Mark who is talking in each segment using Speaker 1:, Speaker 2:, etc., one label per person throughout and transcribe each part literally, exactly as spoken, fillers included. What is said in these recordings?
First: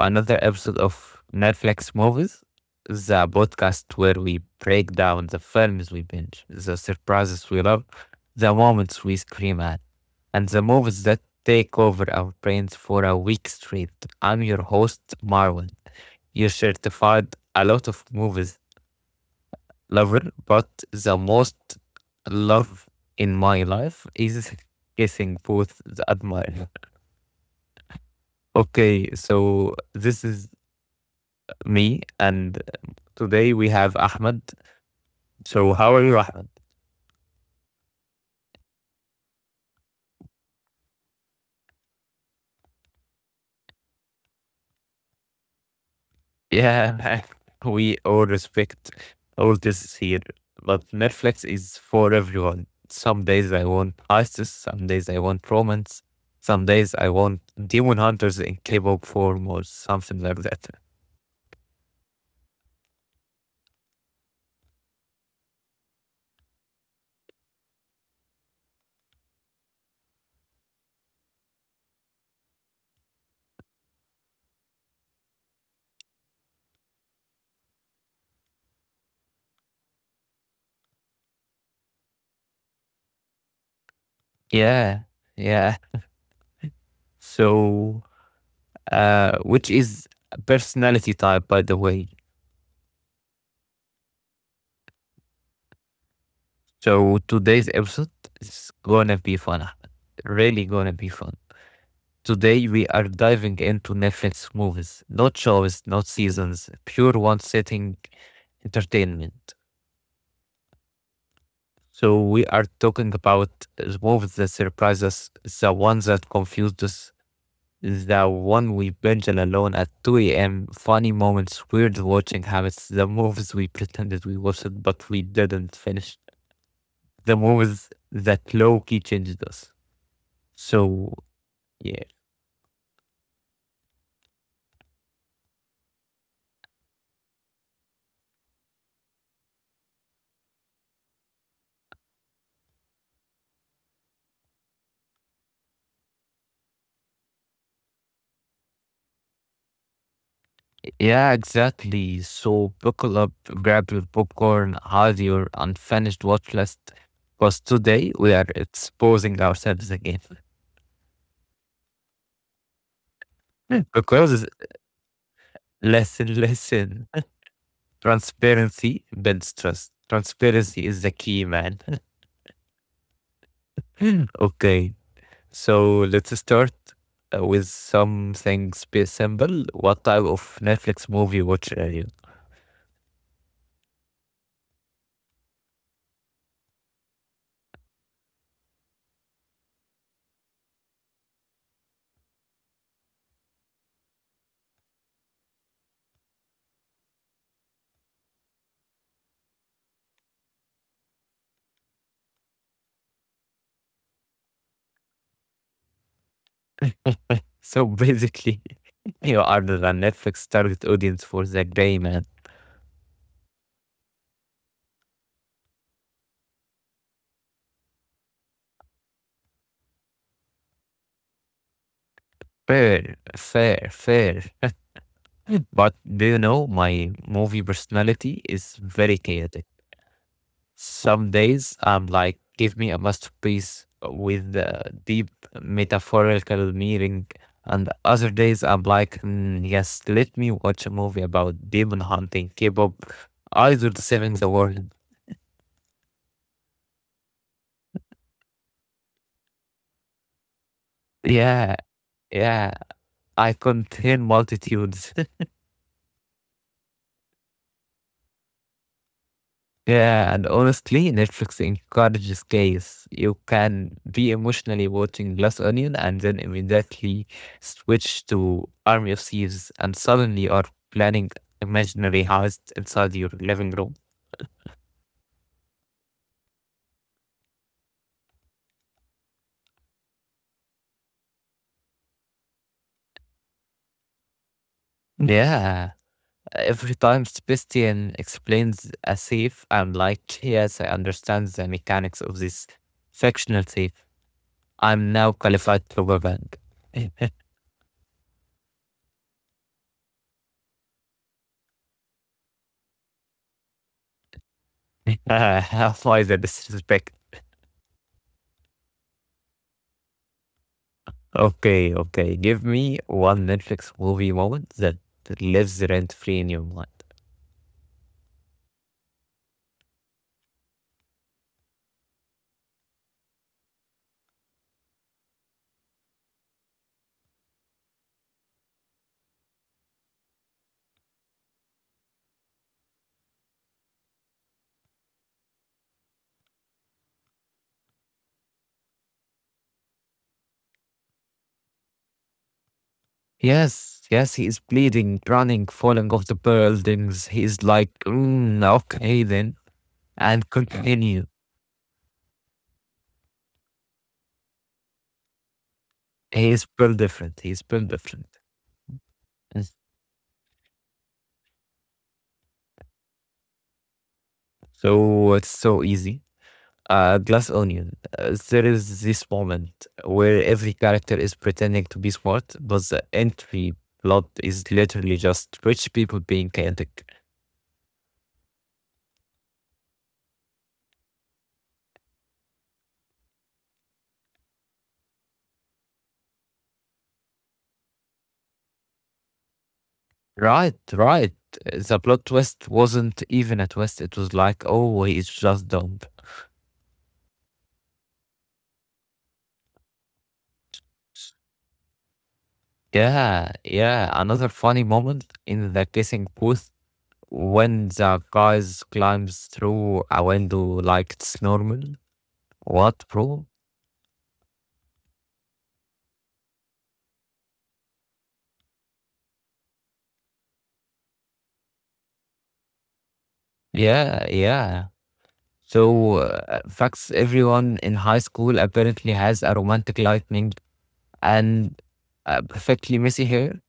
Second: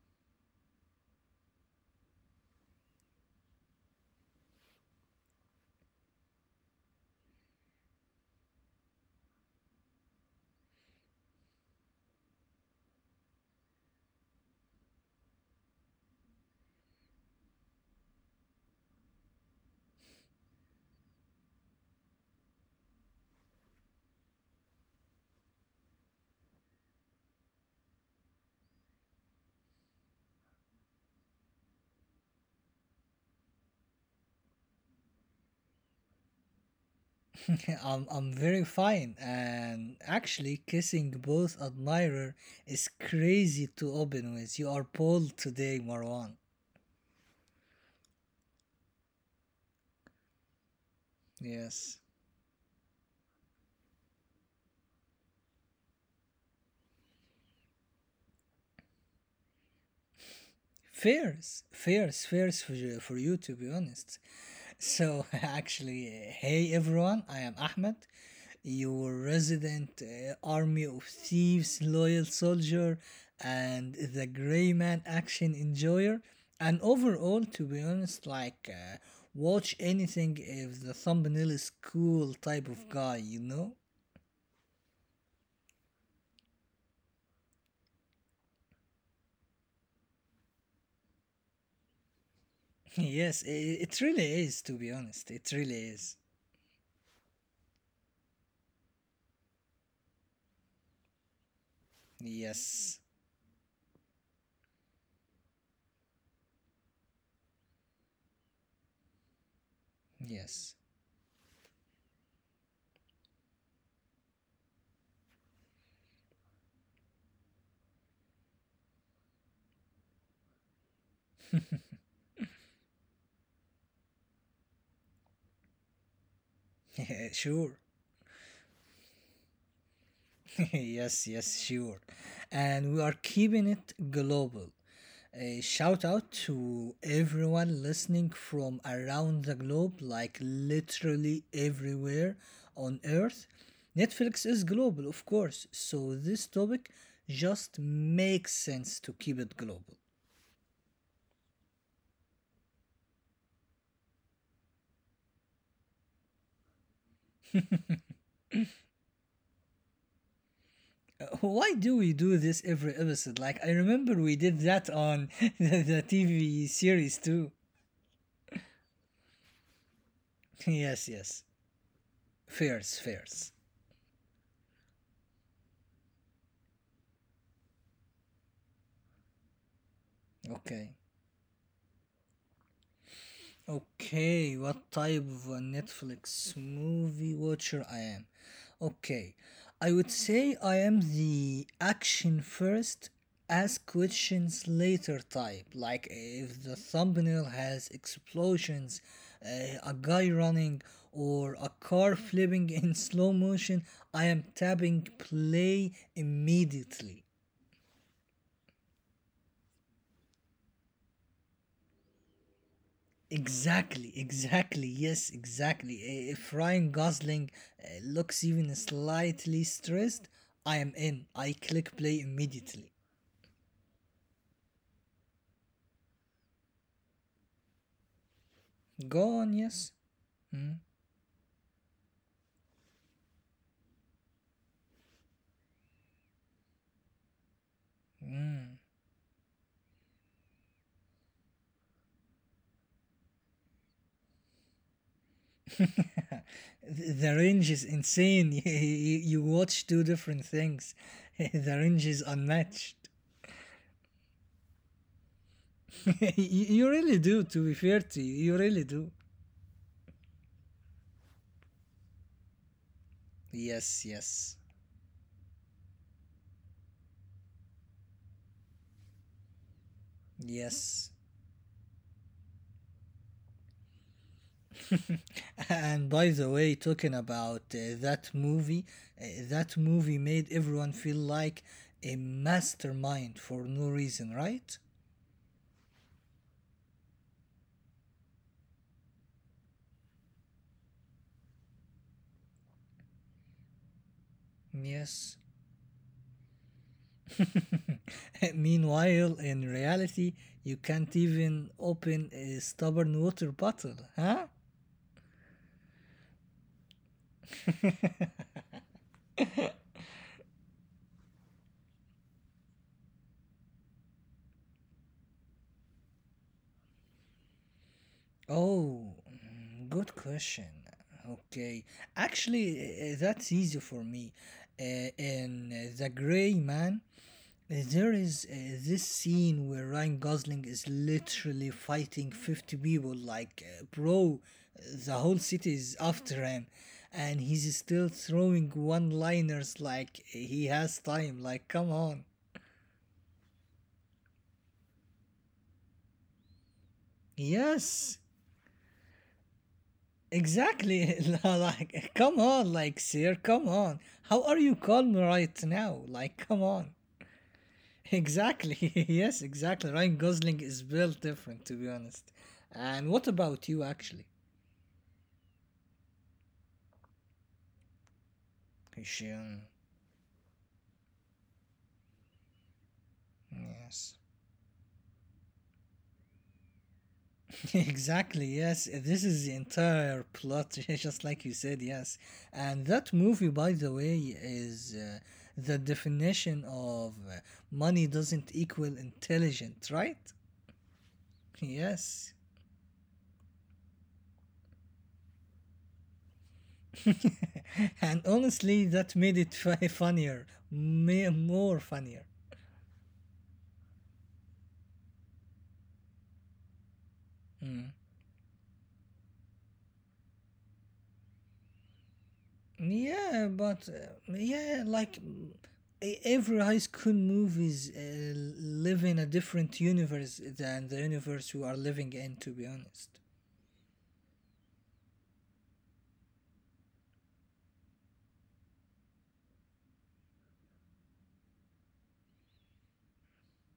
Speaker 1: another episode of Netflix Movies, the podcast where we break down the films we binge, the surprises we love, the moments we scream at, and the movies that take over our brains for a week straight. I'm your host, Marwan. You are certified a lot of movies lover, but the most love in my life is kissing both the admirer. Okay, so this is me, and today we have Ahmed. So, how are you, Ahmed?
Speaker 2: I'm, I'm very fine, and actually, kissing both admirer is crazy to open with. You are bold today, Marwan.
Speaker 1: Yeah, man, we all respect all this here, but Netflix is
Speaker 2: Yes,
Speaker 1: for everyone. Some days I want ISIS, some days I want romance, some days I want Demon Hunters in K-pop form or something like that.
Speaker 2: fierce, fierce, fierce for you, for you to be honest. So, actually, uh, hey everyone, I am Ahmed, your resident uh, army of thieves, loyal soldier, and the gray man action enjoyer. And overall, to be honest, like, uh, watch anything if the thumbnail is cool type of guy, you know?
Speaker 1: Yeah, yeah. So, uh, which is a personality type, by the way?
Speaker 2: yes, I it really is, to be honest. It really is.
Speaker 1: So today's episode is gonna be fun, Ahmed. Really gonna be fun. Today we
Speaker 2: Yes,
Speaker 1: are diving into Netflix movies, not shows, not seasons, pure one sitting entertainment.
Speaker 2: yes.
Speaker 1: So we are talking about the movies that surprise us, the ones that confused us, the one we binge alone at two a m. Funny moments, weird watching habits, the movies we pretended we watched but we didn't finish, the
Speaker 2: sure.
Speaker 1: movies that low key changed us. So,
Speaker 2: yes, yes, sure.
Speaker 1: yeah,
Speaker 2: And we are keeping it global. A shout out to everyone listening from around the globe, like literally everywhere on earth. Netflix is global, of course, so this topic just makes sense to keep it global.
Speaker 1: yeah, exactly. So buckle up, grab your popcorn, have your unfinished watch list, because today we are exposing ourselves again.
Speaker 2: Uh, Why do we do this every episode? Like, I remember we
Speaker 1: Because
Speaker 2: did that on the, the
Speaker 1: listen,
Speaker 2: T V series
Speaker 1: listen,
Speaker 2: too.
Speaker 1: transparency builds trust. Transparency
Speaker 2: Yes,
Speaker 1: is the
Speaker 2: yes.
Speaker 1: key, man.
Speaker 2: Fairs, fairs.
Speaker 1: Okay, so let's start uh, with something sp- simple. What type of
Speaker 2: Okay.
Speaker 1: Netflix movie watch are you?
Speaker 2: Okay, what type of a Netflix movie watcher I am? Okay, I would say I am the action first, ask questions later type. Like if the thumbnail has explosions, uh, a guy running, or a car flipping in slow motion, I am tapping play immediately.
Speaker 1: So basically, you are the Netflix target audience for the gray man.
Speaker 2: Exactly, exactly. Yes, exactly. I- If Ryan Gosling uh, looks even slightly stressed, I am in. I click play immediately.
Speaker 1: Fair, fair, fair. But do you know my movie personality is very
Speaker 2: Go on,
Speaker 1: chaotic.
Speaker 2: yes. Mm,
Speaker 1: Some days I'm like, give me a masterpiece with a deep metaphorical meaning, and other days
Speaker 2: mm.
Speaker 1: I'm like, "Mm, yes, let me watch a movie about demon hunting, K-pop, either the saving the world."
Speaker 2: Th- The range is insane. You you watch two different things. The
Speaker 1: Yeah,
Speaker 2: range is
Speaker 1: yeah.
Speaker 2: unmatched.
Speaker 1: I contain multitudes.
Speaker 2: You you really do, to be fair to you. You really do.
Speaker 1: Yeah, and honestly, Netflix encourages gaze. You
Speaker 2: Yes,
Speaker 1: can be
Speaker 2: yes,
Speaker 1: emotionally watching Glass Onion and then immediately switch to Army of Thieves, and suddenly are
Speaker 2: yes.
Speaker 1: planning imaginary house inside your living room.
Speaker 2: And by the way, talking about uh, that movie, uh, that movie made everyone feel like a mastermind for no reason, right?
Speaker 1: Yeah, every time Sebastian explains a safe, I'm like, yes, I understand the mechanics of this fictional safe. I'm
Speaker 2: Yes.
Speaker 1: now qualified to bank.
Speaker 2: Meanwhile, in reality, you can't even open a stubborn water bottle, huh?
Speaker 1: Why the disrespect? Okay, okay. Give me one Netflix movie moment that lives rent free in your mind.
Speaker 2: Oh, mm, good question. Okay, actually, uh, that's easy for me. Uh, in uh, The Gray Man, there is uh, this scene where Ryan Gosling is literally fighting fifty people, like, uh, bro, uh, the whole city is after him. And he's still throwing one liners like he has time. Like, come on.
Speaker 1: Yes, yes, he is bleeding, running, falling off the buildings. He is like,
Speaker 2: Yes,
Speaker 1: mm, okay then, and
Speaker 2: exactly.
Speaker 1: continue.
Speaker 2: like, come on, like, sir, come on. How are you calm right now? Like,
Speaker 1: He
Speaker 2: come
Speaker 1: is
Speaker 2: on.
Speaker 1: built different. He is built different.
Speaker 2: Exactly. yes,
Speaker 1: Yes.
Speaker 2: exactly. Ryan Gosling is built different, to be honest. And what about you, actually?
Speaker 1: So it's so easy. Uh, Glass Onion. Uh, there is this
Speaker 2: Hisham.
Speaker 1: moment where every character is pretending to be smart, but the entry
Speaker 2: Yes.
Speaker 1: plot is literally just rich people being chaotic.
Speaker 2: exactly, yes. This is the entire plot, just like you said, yes. And that movie, by the way, is uh, the definition of uh, money doesn't equal intelligent, right?
Speaker 1: Right, right. The plot
Speaker 2: Yes.
Speaker 1: twist wasn't even a twist. It was like, oh, he's just dumb.
Speaker 2: and honestly, that made it fu- funnier, ma- more funnier.
Speaker 1: Yeah, yeah. Another funny moment in the kissing booth
Speaker 2: Hmm.
Speaker 1: when the guys climbs through a window like it's normal. What,
Speaker 2: Yeah,
Speaker 1: bro?
Speaker 2: but uh, yeah, like mm, e- every high school movies uh, live in a different universe than the universe you are living in. To be honest,
Speaker 1: Yeah, yeah. So, uh, facts everyone in high school apparently has a romantic lightning and uh, perfectly messy hair.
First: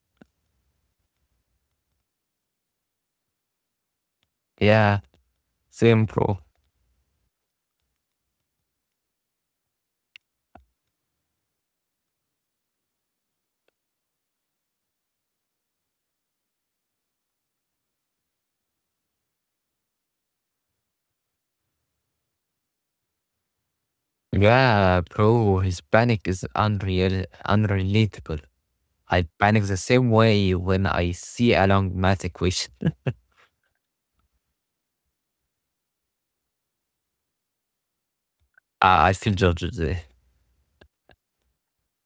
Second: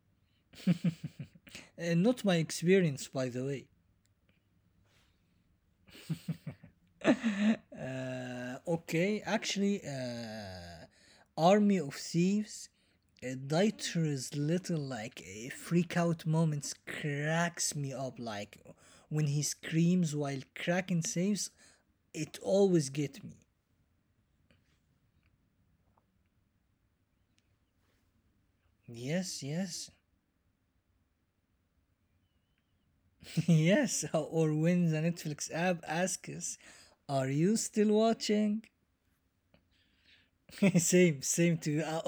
Speaker 2: uh, not my experience, by the way.
Speaker 1: Yeah, same, bro.
Speaker 2: Uh, okay, actually, uh, Army of Thieves. Uh, Dieter's little like uh, freak out moments cracks me up. Like when he screams while cracking saves, it always get me.
Speaker 1: Yeah, bro, his panic is unreal, unrelatable. I
Speaker 2: Yes,
Speaker 1: panic the
Speaker 2: yes.
Speaker 1: same way when I see a long math equation.
Speaker 2: Yes, or when the Netflix app asks, are you still watching?
Speaker 1: I I feel judged there.
Speaker 2: same, same to you. Uh,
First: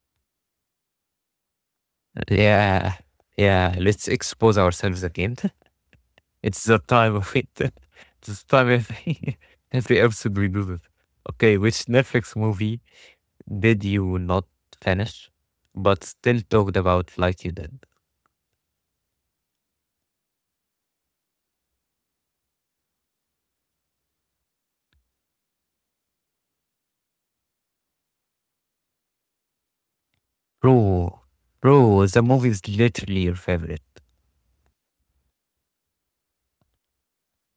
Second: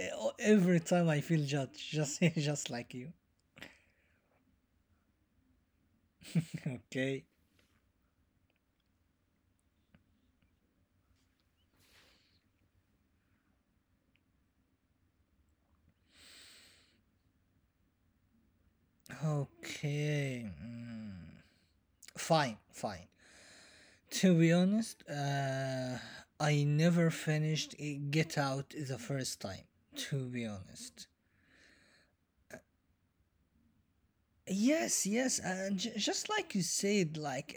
Speaker 2: uh, Every time I feel judged, just, just
Speaker 1: Yeah,
Speaker 2: like you.
Speaker 1: yeah. Let's expose ourselves again. It's the time
Speaker 2: Okay,
Speaker 1: of it. It's the time every every episode we do this. Okay, which Netflix movie did you not finish, but still talked about like you did?
Speaker 2: okay. mm, Fine, fine. To be honest, uh, I never finished uh, Get Out the first time, to be honest.
Speaker 1: Bro, bro, the movie is literally your favorite.
Speaker 2: Yes, yes, and j- just like you said, like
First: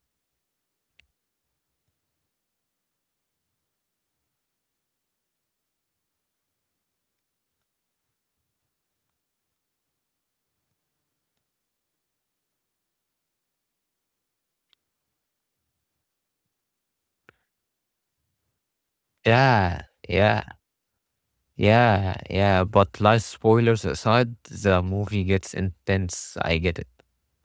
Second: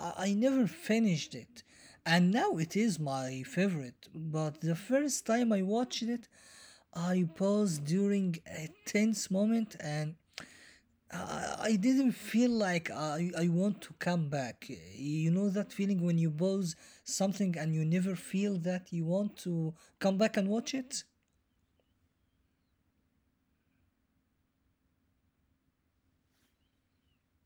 Speaker 2: uh, I-, I never finished it, and now it is my favorite. But the first time I watched it, I paused during a tense moment, and I, I I didn't feel like I I want to come back. You know that feeling when you pause something and you never feel that you want to
Speaker 1: Yeah,
Speaker 2: come back
Speaker 1: yeah,
Speaker 2: and watch it.
Speaker 1: yeah, yeah. But life spoilers aside, the movie gets intense. I get it.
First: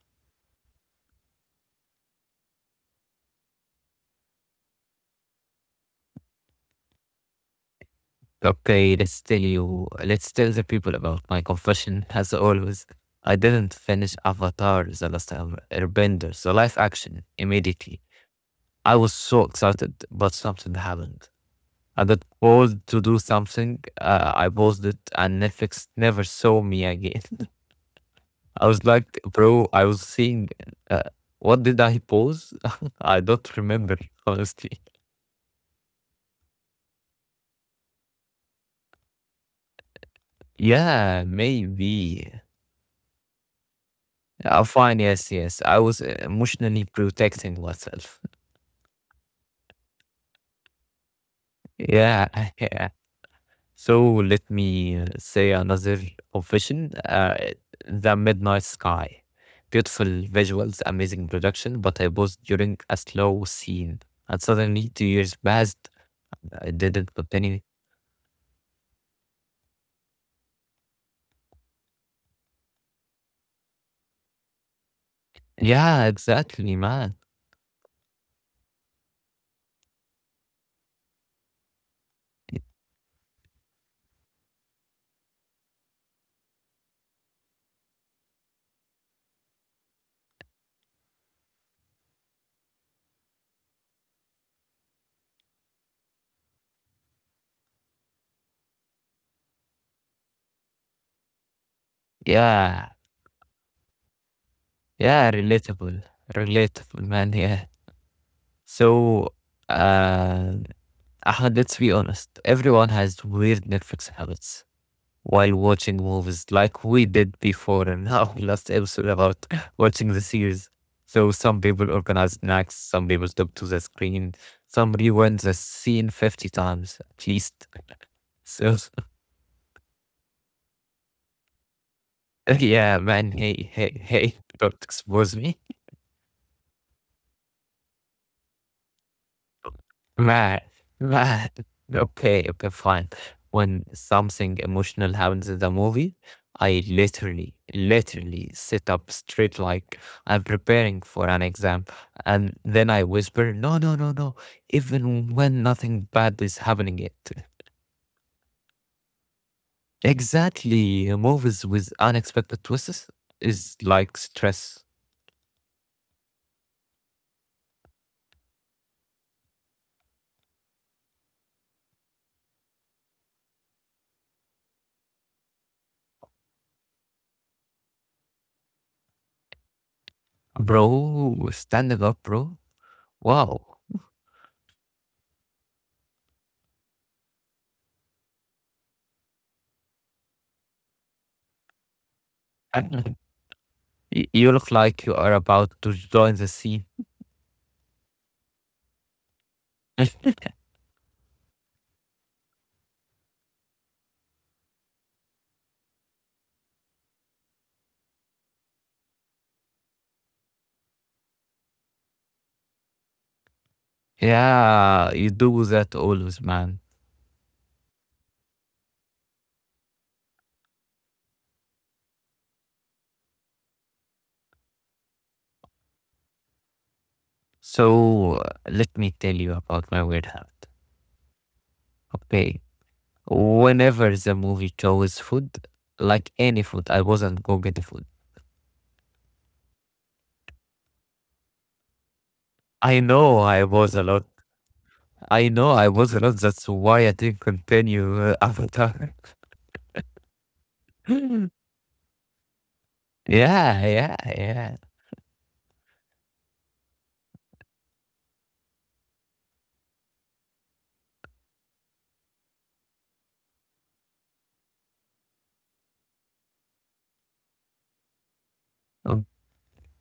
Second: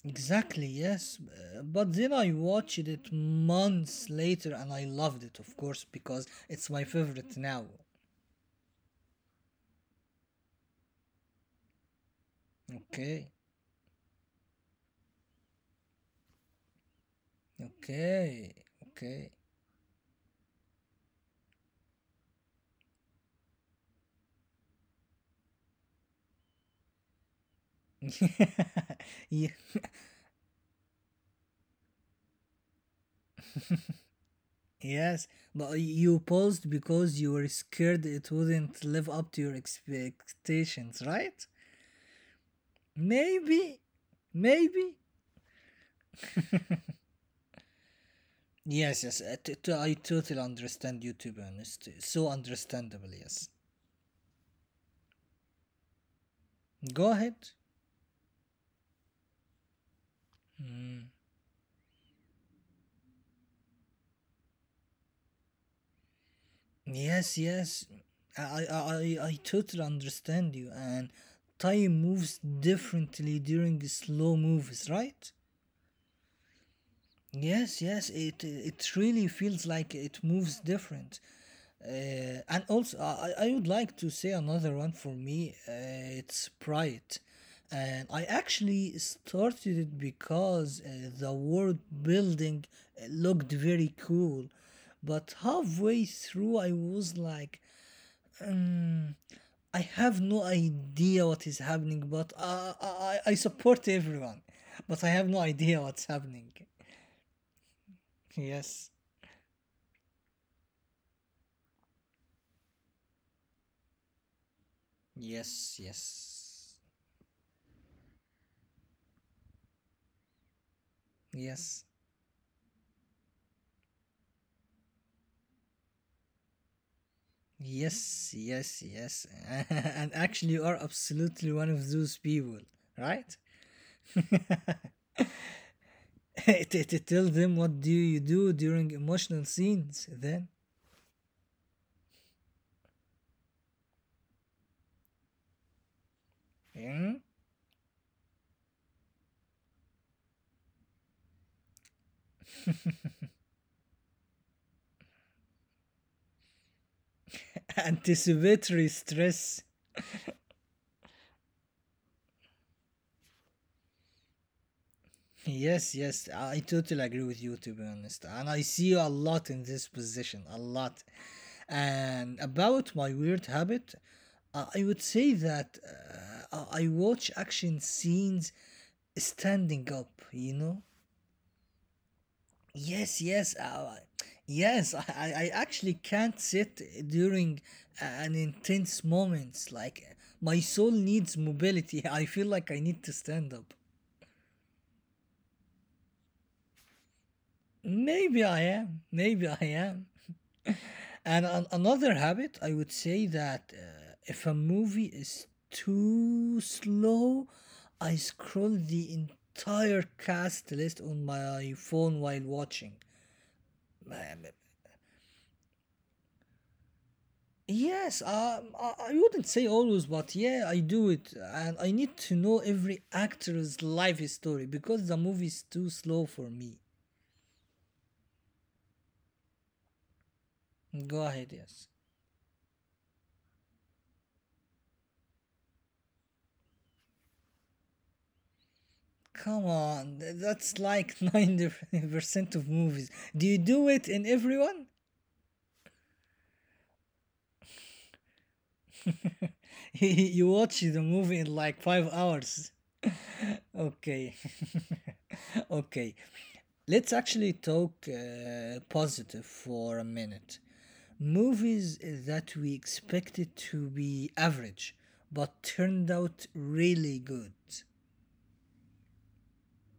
Speaker 2: Exactly, yes. Uh, But then I watched it months later and I loved it, of course, because it's my favorite now.
Speaker 1: Okay, let's tell you, let's tell the people about my confession. As always,
Speaker 2: Okay,
Speaker 1: I didn't finish Avatar: The Last Air- Airbender, so live action immediately.
Speaker 2: okay,
Speaker 1: I was
Speaker 2: okay.
Speaker 1: so excited, but something happened. I got called to do something. Uh, I paused it, and Netflix never saw me again. I was like,
Speaker 2: Ye-
Speaker 1: bro, I was seeing. Uh, what did I pause? I don't remember honestly.
Speaker 2: yes, but you paused because you were scared it wouldn't live up to your expectations,
Speaker 1: Yeah,
Speaker 2: right?
Speaker 1: maybe.
Speaker 2: Maybe,
Speaker 1: Uh,
Speaker 2: maybe.
Speaker 1: fine. Yes, yes. I was uh, emotionally protecting myself.
Speaker 2: Yes, yes, I t- t- I totally understand you, to be honest.
Speaker 1: Yeah,
Speaker 2: So
Speaker 1: yeah.
Speaker 2: understandable, yes.
Speaker 1: So let me uh, say another confession.
Speaker 2: Go
Speaker 1: Uh,
Speaker 2: ahead.
Speaker 1: The Midnight Sky. Beautiful visuals, amazing production, but I was during a slow scene. And suddenly two years passed. I didn't
Speaker 2: Yes,
Speaker 1: continue.
Speaker 2: yes. I, I, I, I totally understand you. And time moves differently during slow movies, right?
Speaker 1: Yeah, exactly, man.
Speaker 2: Yes, yes. It it really feels like it moves different. Uh, and also, I, I I would like to say another one for me. Uh, it's Pride. And I actually started it because uh, the world building uh, looked very cool. But halfway through, I was like, I have no idea what is happening, but uh,
Speaker 1: Yeah,
Speaker 2: I, I support everyone. But I have
Speaker 1: yeah,
Speaker 2: no idea
Speaker 1: relatable,
Speaker 2: what's happening.
Speaker 1: relatable, man. Yeah.
Speaker 2: Yes,
Speaker 1: So, uh, Ahmed, let's be honest, everyone has weird Netflix habits while
Speaker 2: yes,
Speaker 1: watching movies,
Speaker 2: yes,
Speaker 1: like we did before in our last episode about watching the series. So some
Speaker 2: yes,
Speaker 1: people organize snacks, some people stop to the screen, some rewind the scene fifty times at least.
Speaker 2: yes,
Speaker 1: So
Speaker 2: yes, yes. and actually, you are absolutely one of those people,
Speaker 1: yeah, man,
Speaker 2: right?
Speaker 1: hey, hey, hey, don't expose me.
Speaker 2: T- t- Tell them what do you do during emotional scenes then?
Speaker 1: Right, right. Okay, okay, fine. When something emotional happens in the movie, I
Speaker 2: Hmm?
Speaker 1: literally, literally sit up straight like I'm preparing for an exam. And then I whisper, no, no, no, no, even when nothing bad is happening yet.
Speaker 2: Anticipatory stress.
Speaker 1: Exactly. Movies with unexpected twists is like stress.
Speaker 2: Yes, yes, I totally agree with you to be honest. And I see you a lot in this position, a lot. And about my weird habit, uh, I would say that uh, I I watch action scenes standing up, you know?
Speaker 1: Bro, standing up, bro.
Speaker 2: Yes, yes,
Speaker 1: Wow.
Speaker 2: uh, yes, I, I I actually can't sit during uh, an intense moments. Like my soul needs mobility. I feel like I need to stand up.
Speaker 1: Y- You look like you are about to join the scene.
Speaker 2: Maybe I am. Maybe I am. And an- another habit, I would say that uh, if a movie is too slow, I scroll the entire cast list on my phone while watching. Um,
Speaker 1: Yeah, you do that always, man.
Speaker 2: Yes, um, I, I wouldn't say always, but yeah, I do it. And I need to know every actor's life story because the movie is too slow for me.
Speaker 1: So uh, let me tell you about my weird habit.
Speaker 2: Go ahead, yes.
Speaker 1: Okay, whenever the movie chose food, like any food, I wasn't go get the food.
Speaker 2: Come on, th- that's like ninety percent of
Speaker 1: I
Speaker 2: movies.
Speaker 1: know
Speaker 2: Do you
Speaker 1: I
Speaker 2: do
Speaker 1: was a
Speaker 2: it
Speaker 1: lot.
Speaker 2: in everyone?
Speaker 1: I know I was a lot. That's why I didn't continue uh, Avatar.
Speaker 2: you watch the movie
Speaker 1: Yeah,
Speaker 2: in like five hours.
Speaker 1: yeah,
Speaker 2: Okay,
Speaker 1: yeah.
Speaker 2: okay. Let's actually talk uh, positive for a minute. Movies that we expected to be average but turned out really good.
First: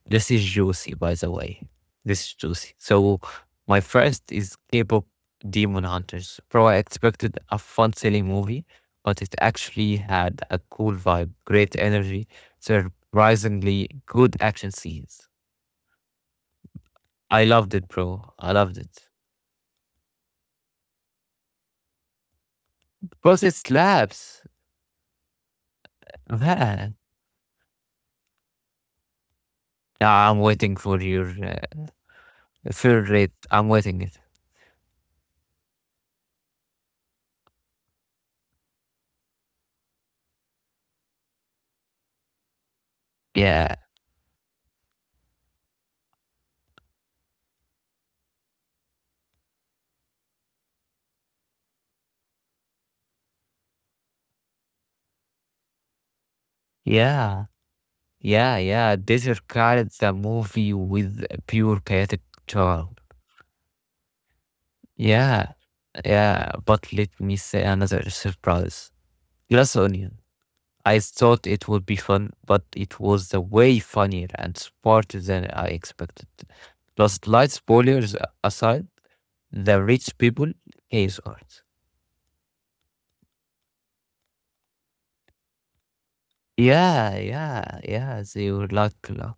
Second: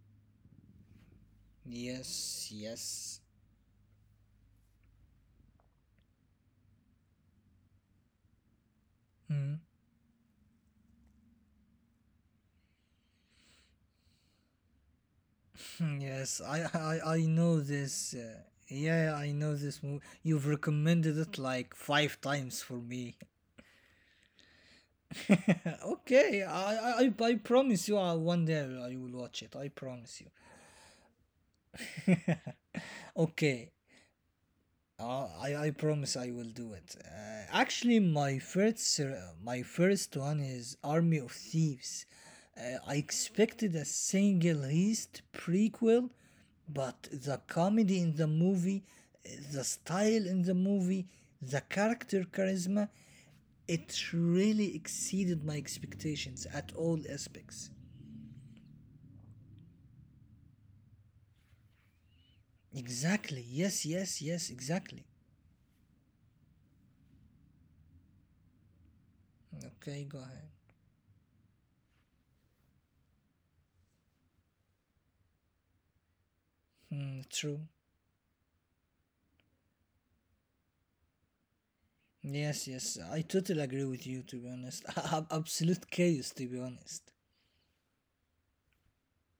Speaker 1: This is juicy, by the way. This is
Speaker 2: Yes,
Speaker 1: juicy.
Speaker 2: yes.
Speaker 1: So, my first is K-pop Demon Hunters. Bro, I expected a fun, silly movie, but it
Speaker 2: Mm,
Speaker 1: actually had a cool vibe, great energy, surprisingly good action scenes.
Speaker 2: Yes, I, I I
Speaker 1: I
Speaker 2: know
Speaker 1: loved it,
Speaker 2: this.
Speaker 1: bro.
Speaker 2: Uh,
Speaker 1: I loved it.
Speaker 2: yeah, I know this movie. You've recommended it like five times for me.
Speaker 1: Plus, it slaps.
Speaker 2: Okay, I,
Speaker 1: Man.
Speaker 2: I I I promise you uh, one day I will watch it. I promise you.
Speaker 1: Now I'm waiting for your uh, third rate. I'm
Speaker 2: Okay,
Speaker 1: waiting it.
Speaker 2: uh, I I promise I will do it. Uh, actually, my first ser- my first one is Army of Thieves. Uh, I expected
Speaker 1: Yeah.
Speaker 2: a single heist prequel, but the comedy in the movie, uh, the style in the movie, the character charisma, it really exceeded my expectations at all
Speaker 1: Yeah.
Speaker 2: aspects.
Speaker 1: Yeah, yeah, Desert Island, the movie with pure chaotic charm.
Speaker 2: Exactly. Yes, yes, yes, exactly.
Speaker 1: Yeah, yeah, but let me say another surprise. Glass
Speaker 2: Okay, go
Speaker 1: Onion.
Speaker 2: ahead.
Speaker 1: I thought it would be fun, but it was the way funnier and smarter than I expected. Plus,
Speaker 2: Hmm,
Speaker 1: light
Speaker 2: true.
Speaker 1: spoilers a- aside, the rich people case art.
Speaker 2: Yes, yes, I totally agree with you, to be honest. Ab- Absolute chaos, to be honest.
Speaker 1: Yeah, yeah, yeah, they were like, uh,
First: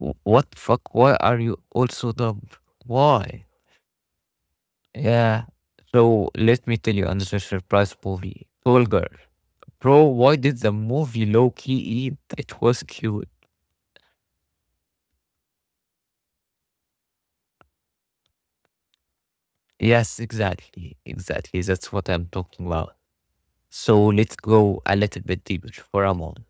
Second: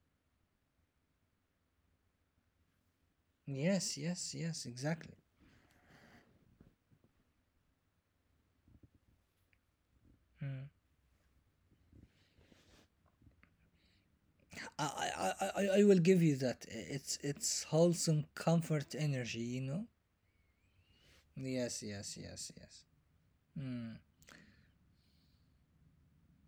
Speaker 1: "Wh- what the fuck? Why are you all so dumb? Why?"
Speaker 2: Yes, yes, yes, exactly.
Speaker 1: Yeah. So let me tell you another surprise movie. Tall Girl. Bro, why did
Speaker 2: Hmm.
Speaker 1: the movie low key eat? It was cute.
Speaker 2: I, I, I, I- I will give you that. I- It's, it's wholesome comfort energy, you know?
Speaker 1: Yes, exactly. Exactly.
Speaker 2: Yes,
Speaker 1: That's what
Speaker 2: yes,
Speaker 1: I'm
Speaker 2: yes,
Speaker 1: talking
Speaker 2: yes.
Speaker 1: about.
Speaker 2: Hmm.
Speaker 1: So let's go a little bit deeper for a moment.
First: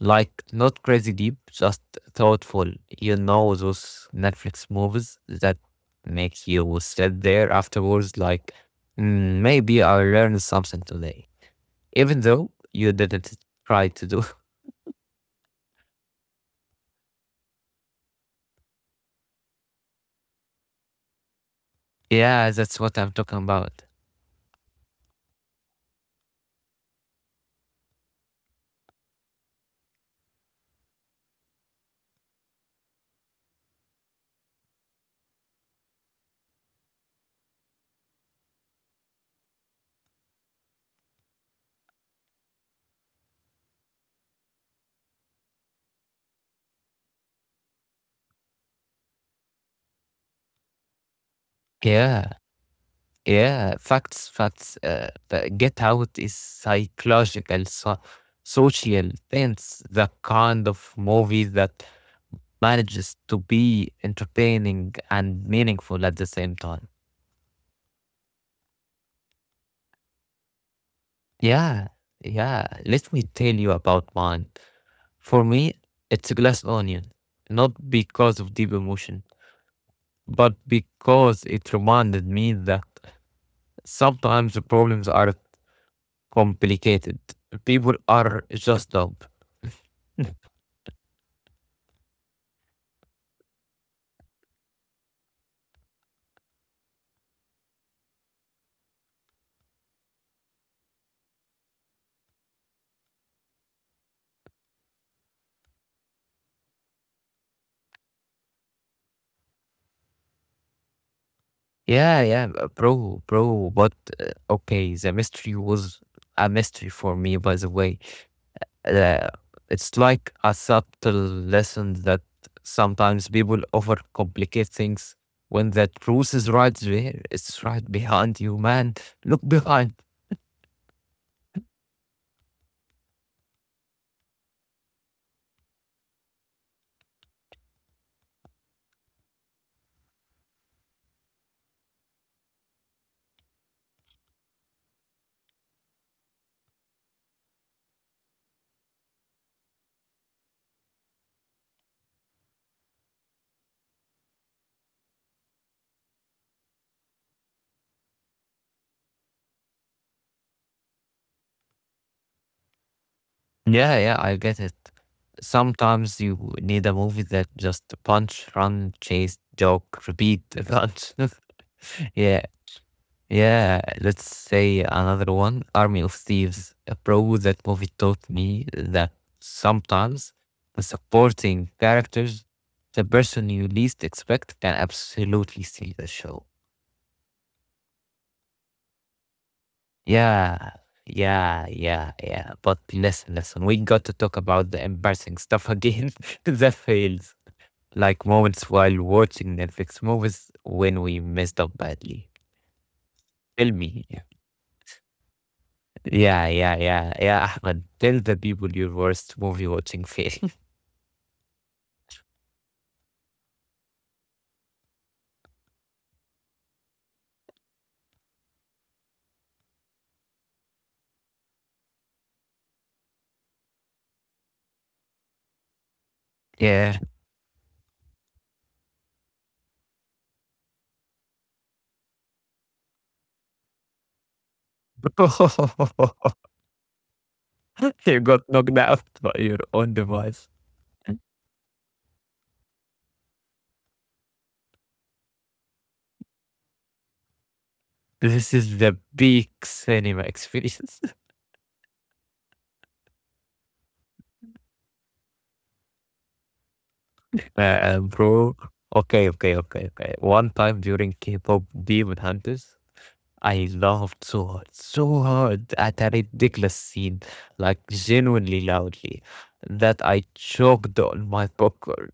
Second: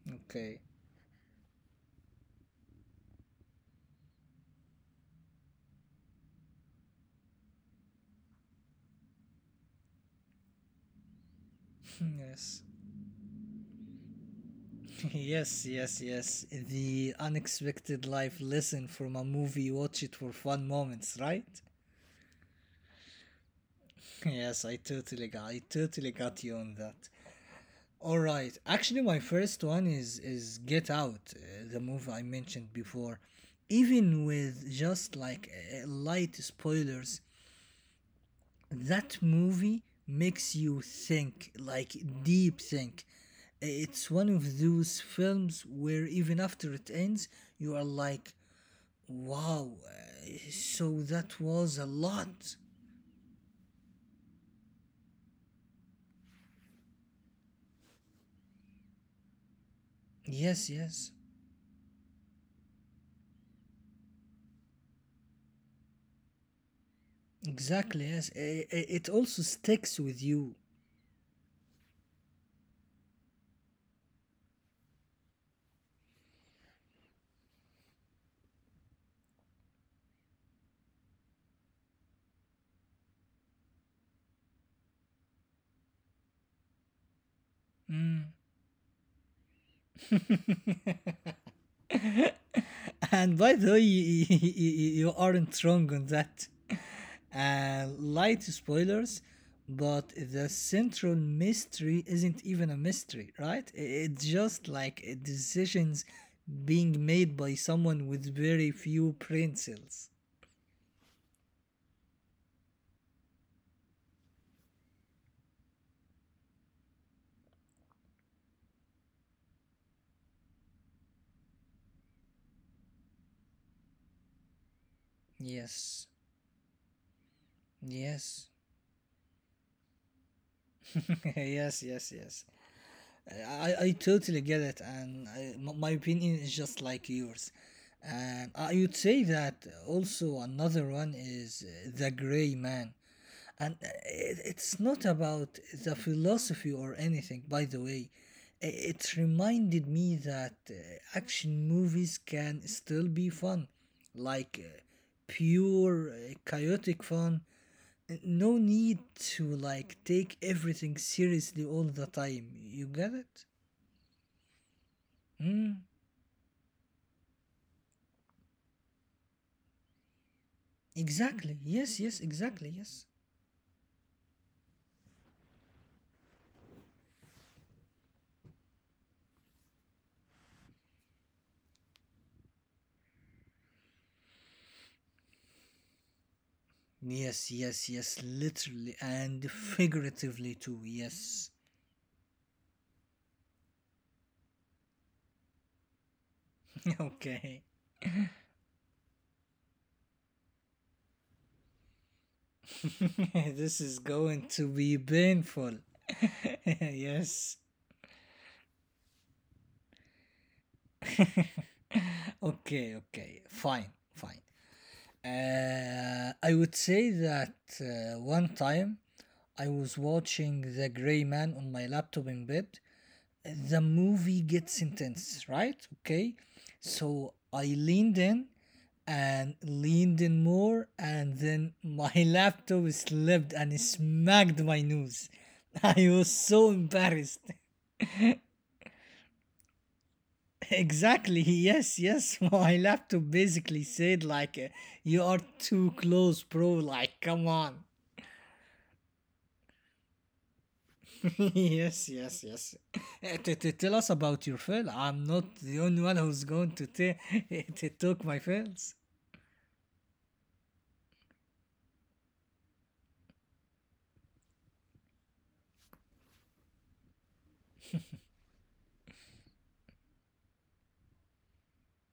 Speaker 1: Like,
Speaker 2: Okay.
Speaker 1: not crazy deep, just thoughtful. You know, those Netflix movies that make you sit there afterwards, like, "Mm, maybe I learned something today. Even though
Speaker 2: yes.
Speaker 1: you didn't try to do."
Speaker 2: yes, yes, yes. The unexpected life lesson from a movie, watch it for fun moments, right?
Speaker 1: Yeah, that's what I'm talking about.
Speaker 2: Yes, I totally got I totally got you on that. All right. Actually, my first one is is Get Out, uh, the movie I mentioned before. Even with just like uh, light spoilers, that movie makes you think, like deep think. It's one of those films where even after it ends, you are like, wow, uh, so that was a
Speaker 1: Yeah,
Speaker 2: lot.
Speaker 1: yeah. Facts, facts. Uh, The Get Out is psychological, so, social things. The kind
Speaker 2: Yes,
Speaker 1: of
Speaker 2: yes.
Speaker 1: movie that manages to be entertaining and meaningful at the same time.
Speaker 2: Exactly, yes. I- I- It also sticks with you.
Speaker 1: Yeah, yeah. Let me tell you about mine. For me, it's a glass onion, not because of deep emotion, but because it reminded me that sometimes the problems are complicated. People are just dumb.
Speaker 2: And by the way, y- y- y- you aren't wrong on that. Uh, light spoilers, but the central mystery isn't even a mystery, right? I- It's just like uh, decisions being made by someone with very few brain cells.
Speaker 1: Yeah, yeah, b- bro, bro. But uh, okay, the mystery was a mystery for me, by the way. Uh, it's like a subtle lesson that sometimes people overcomplicate things when the
Speaker 2: Yes,
Speaker 1: truth is right there. It's right behind
Speaker 2: yes,
Speaker 1: you, man. Look behind.
Speaker 2: yes, yes, yes. I, I totally get it, and I, m- my opinion is just like yours. And I would say that also another one is uh, The Gray Man. And uh, it, it's not about the philosophy or anything, by the way. I- It reminded me that uh, action movies can still be fun, like uh, pure, uh, chaotic fun. N- No need to like take everything seriously all the time. You get it?
Speaker 1: Yeah, yeah, I get it.
Speaker 2: Mm,
Speaker 1: Sometimes you need a movie that just punch, run, chase, joke, repeat, punch.
Speaker 2: exactly. Yes, yes,
Speaker 1: Yeah,
Speaker 2: exactly. Yes.
Speaker 1: yeah, let's say another one, Army of Thieves. A pro that movie taught me that sometimes the supporting characters, the person you least expect, can absolutely steal the show.
Speaker 2: Yes, yes, yes, literally and figuratively
Speaker 1: Yeah,
Speaker 2: too. Yes.
Speaker 1: yeah, yeah, yeah. But listen, listen, we got to talk about the embarrassing stuff again that fails.
Speaker 2: Okay.
Speaker 1: Like moments while watching Netflix movies when we messed up badly. Tell
Speaker 2: this is
Speaker 1: me.
Speaker 2: going to be painful.
Speaker 1: Yeah, yeah, yeah, yeah,
Speaker 2: yes.
Speaker 1: Ahmed. Tell the people your worst movie watching fail.
Speaker 2: Okay, okay. Fine, fine. Uh, I would say that uh, one time I was watching The Gray Man on my laptop in bed. The movie gets intense, right? Okay.
Speaker 1: Yeah.
Speaker 2: So I leaned in and leaned in more, and then my laptop slipped and smacked my nose. I was so embarrassed.
Speaker 1: You got knocked out by your own device.
Speaker 2: Exactly. Yes, yes. My laptop basically said, like, uh, you are too close, bro. Like, come on.
Speaker 1: This is the big cinema experience.
Speaker 2: yes, yes, yes. Uh, t- t- tell us about your fail. I'm not the only one who's going to, t-
Speaker 1: Uh,
Speaker 2: to
Speaker 1: um,
Speaker 2: talk my
Speaker 1: bro.
Speaker 2: fails.
Speaker 1: Okay, okay, okay, okay. One time during K pop Demon Hunters, I laughed so hard, so hard at a ridiculous scene, like genuinely loudly, that I choked on my popcorn.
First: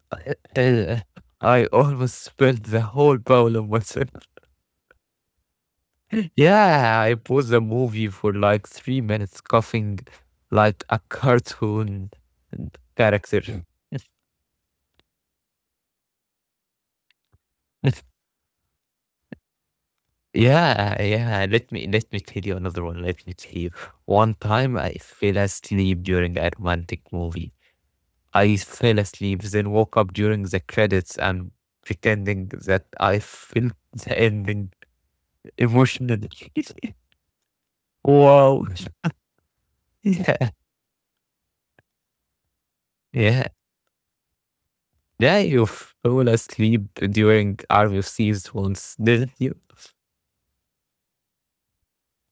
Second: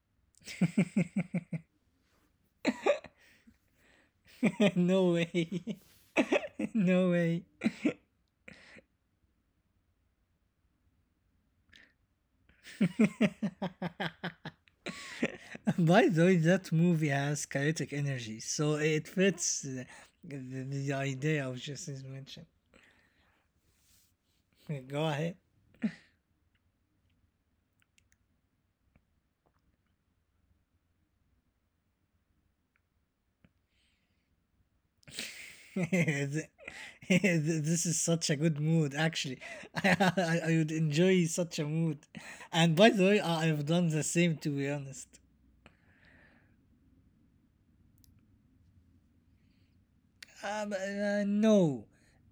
Speaker 1: I almost spilled the whole bowl of myself.
Speaker 2: No way.
Speaker 1: Yeah,
Speaker 2: No
Speaker 1: I
Speaker 2: way.
Speaker 1: paused the movie for like three minutes, coughing like a cartoon character.
Speaker 2: By the way, that movie has
Speaker 1: Yeah,
Speaker 2: chaotic energy, so it fits uh, the, the, the
Speaker 1: yeah. Yeah.
Speaker 2: idea of
Speaker 1: Let me
Speaker 2: just as
Speaker 1: let me tell
Speaker 2: mentioned.
Speaker 1: you another one. Let me tell you. One time I
Speaker 2: Go
Speaker 1: fell
Speaker 2: ahead.
Speaker 1: asleep during a romantic movie. I fell asleep, then woke up during the credits and pretending that I felt the ending emotionally.
Speaker 2: Th- this is such a good
Speaker 1: Wow.
Speaker 2: mood, actually. I, I,
Speaker 1: Yeah.
Speaker 2: I would enjoy such a mood. And by the way,
Speaker 1: Yeah.
Speaker 2: I, I've done the same, to be honest.
Speaker 1: Yeah, you fell asleep during R F Cs once, didn't you?
Speaker 2: Um, uh, no.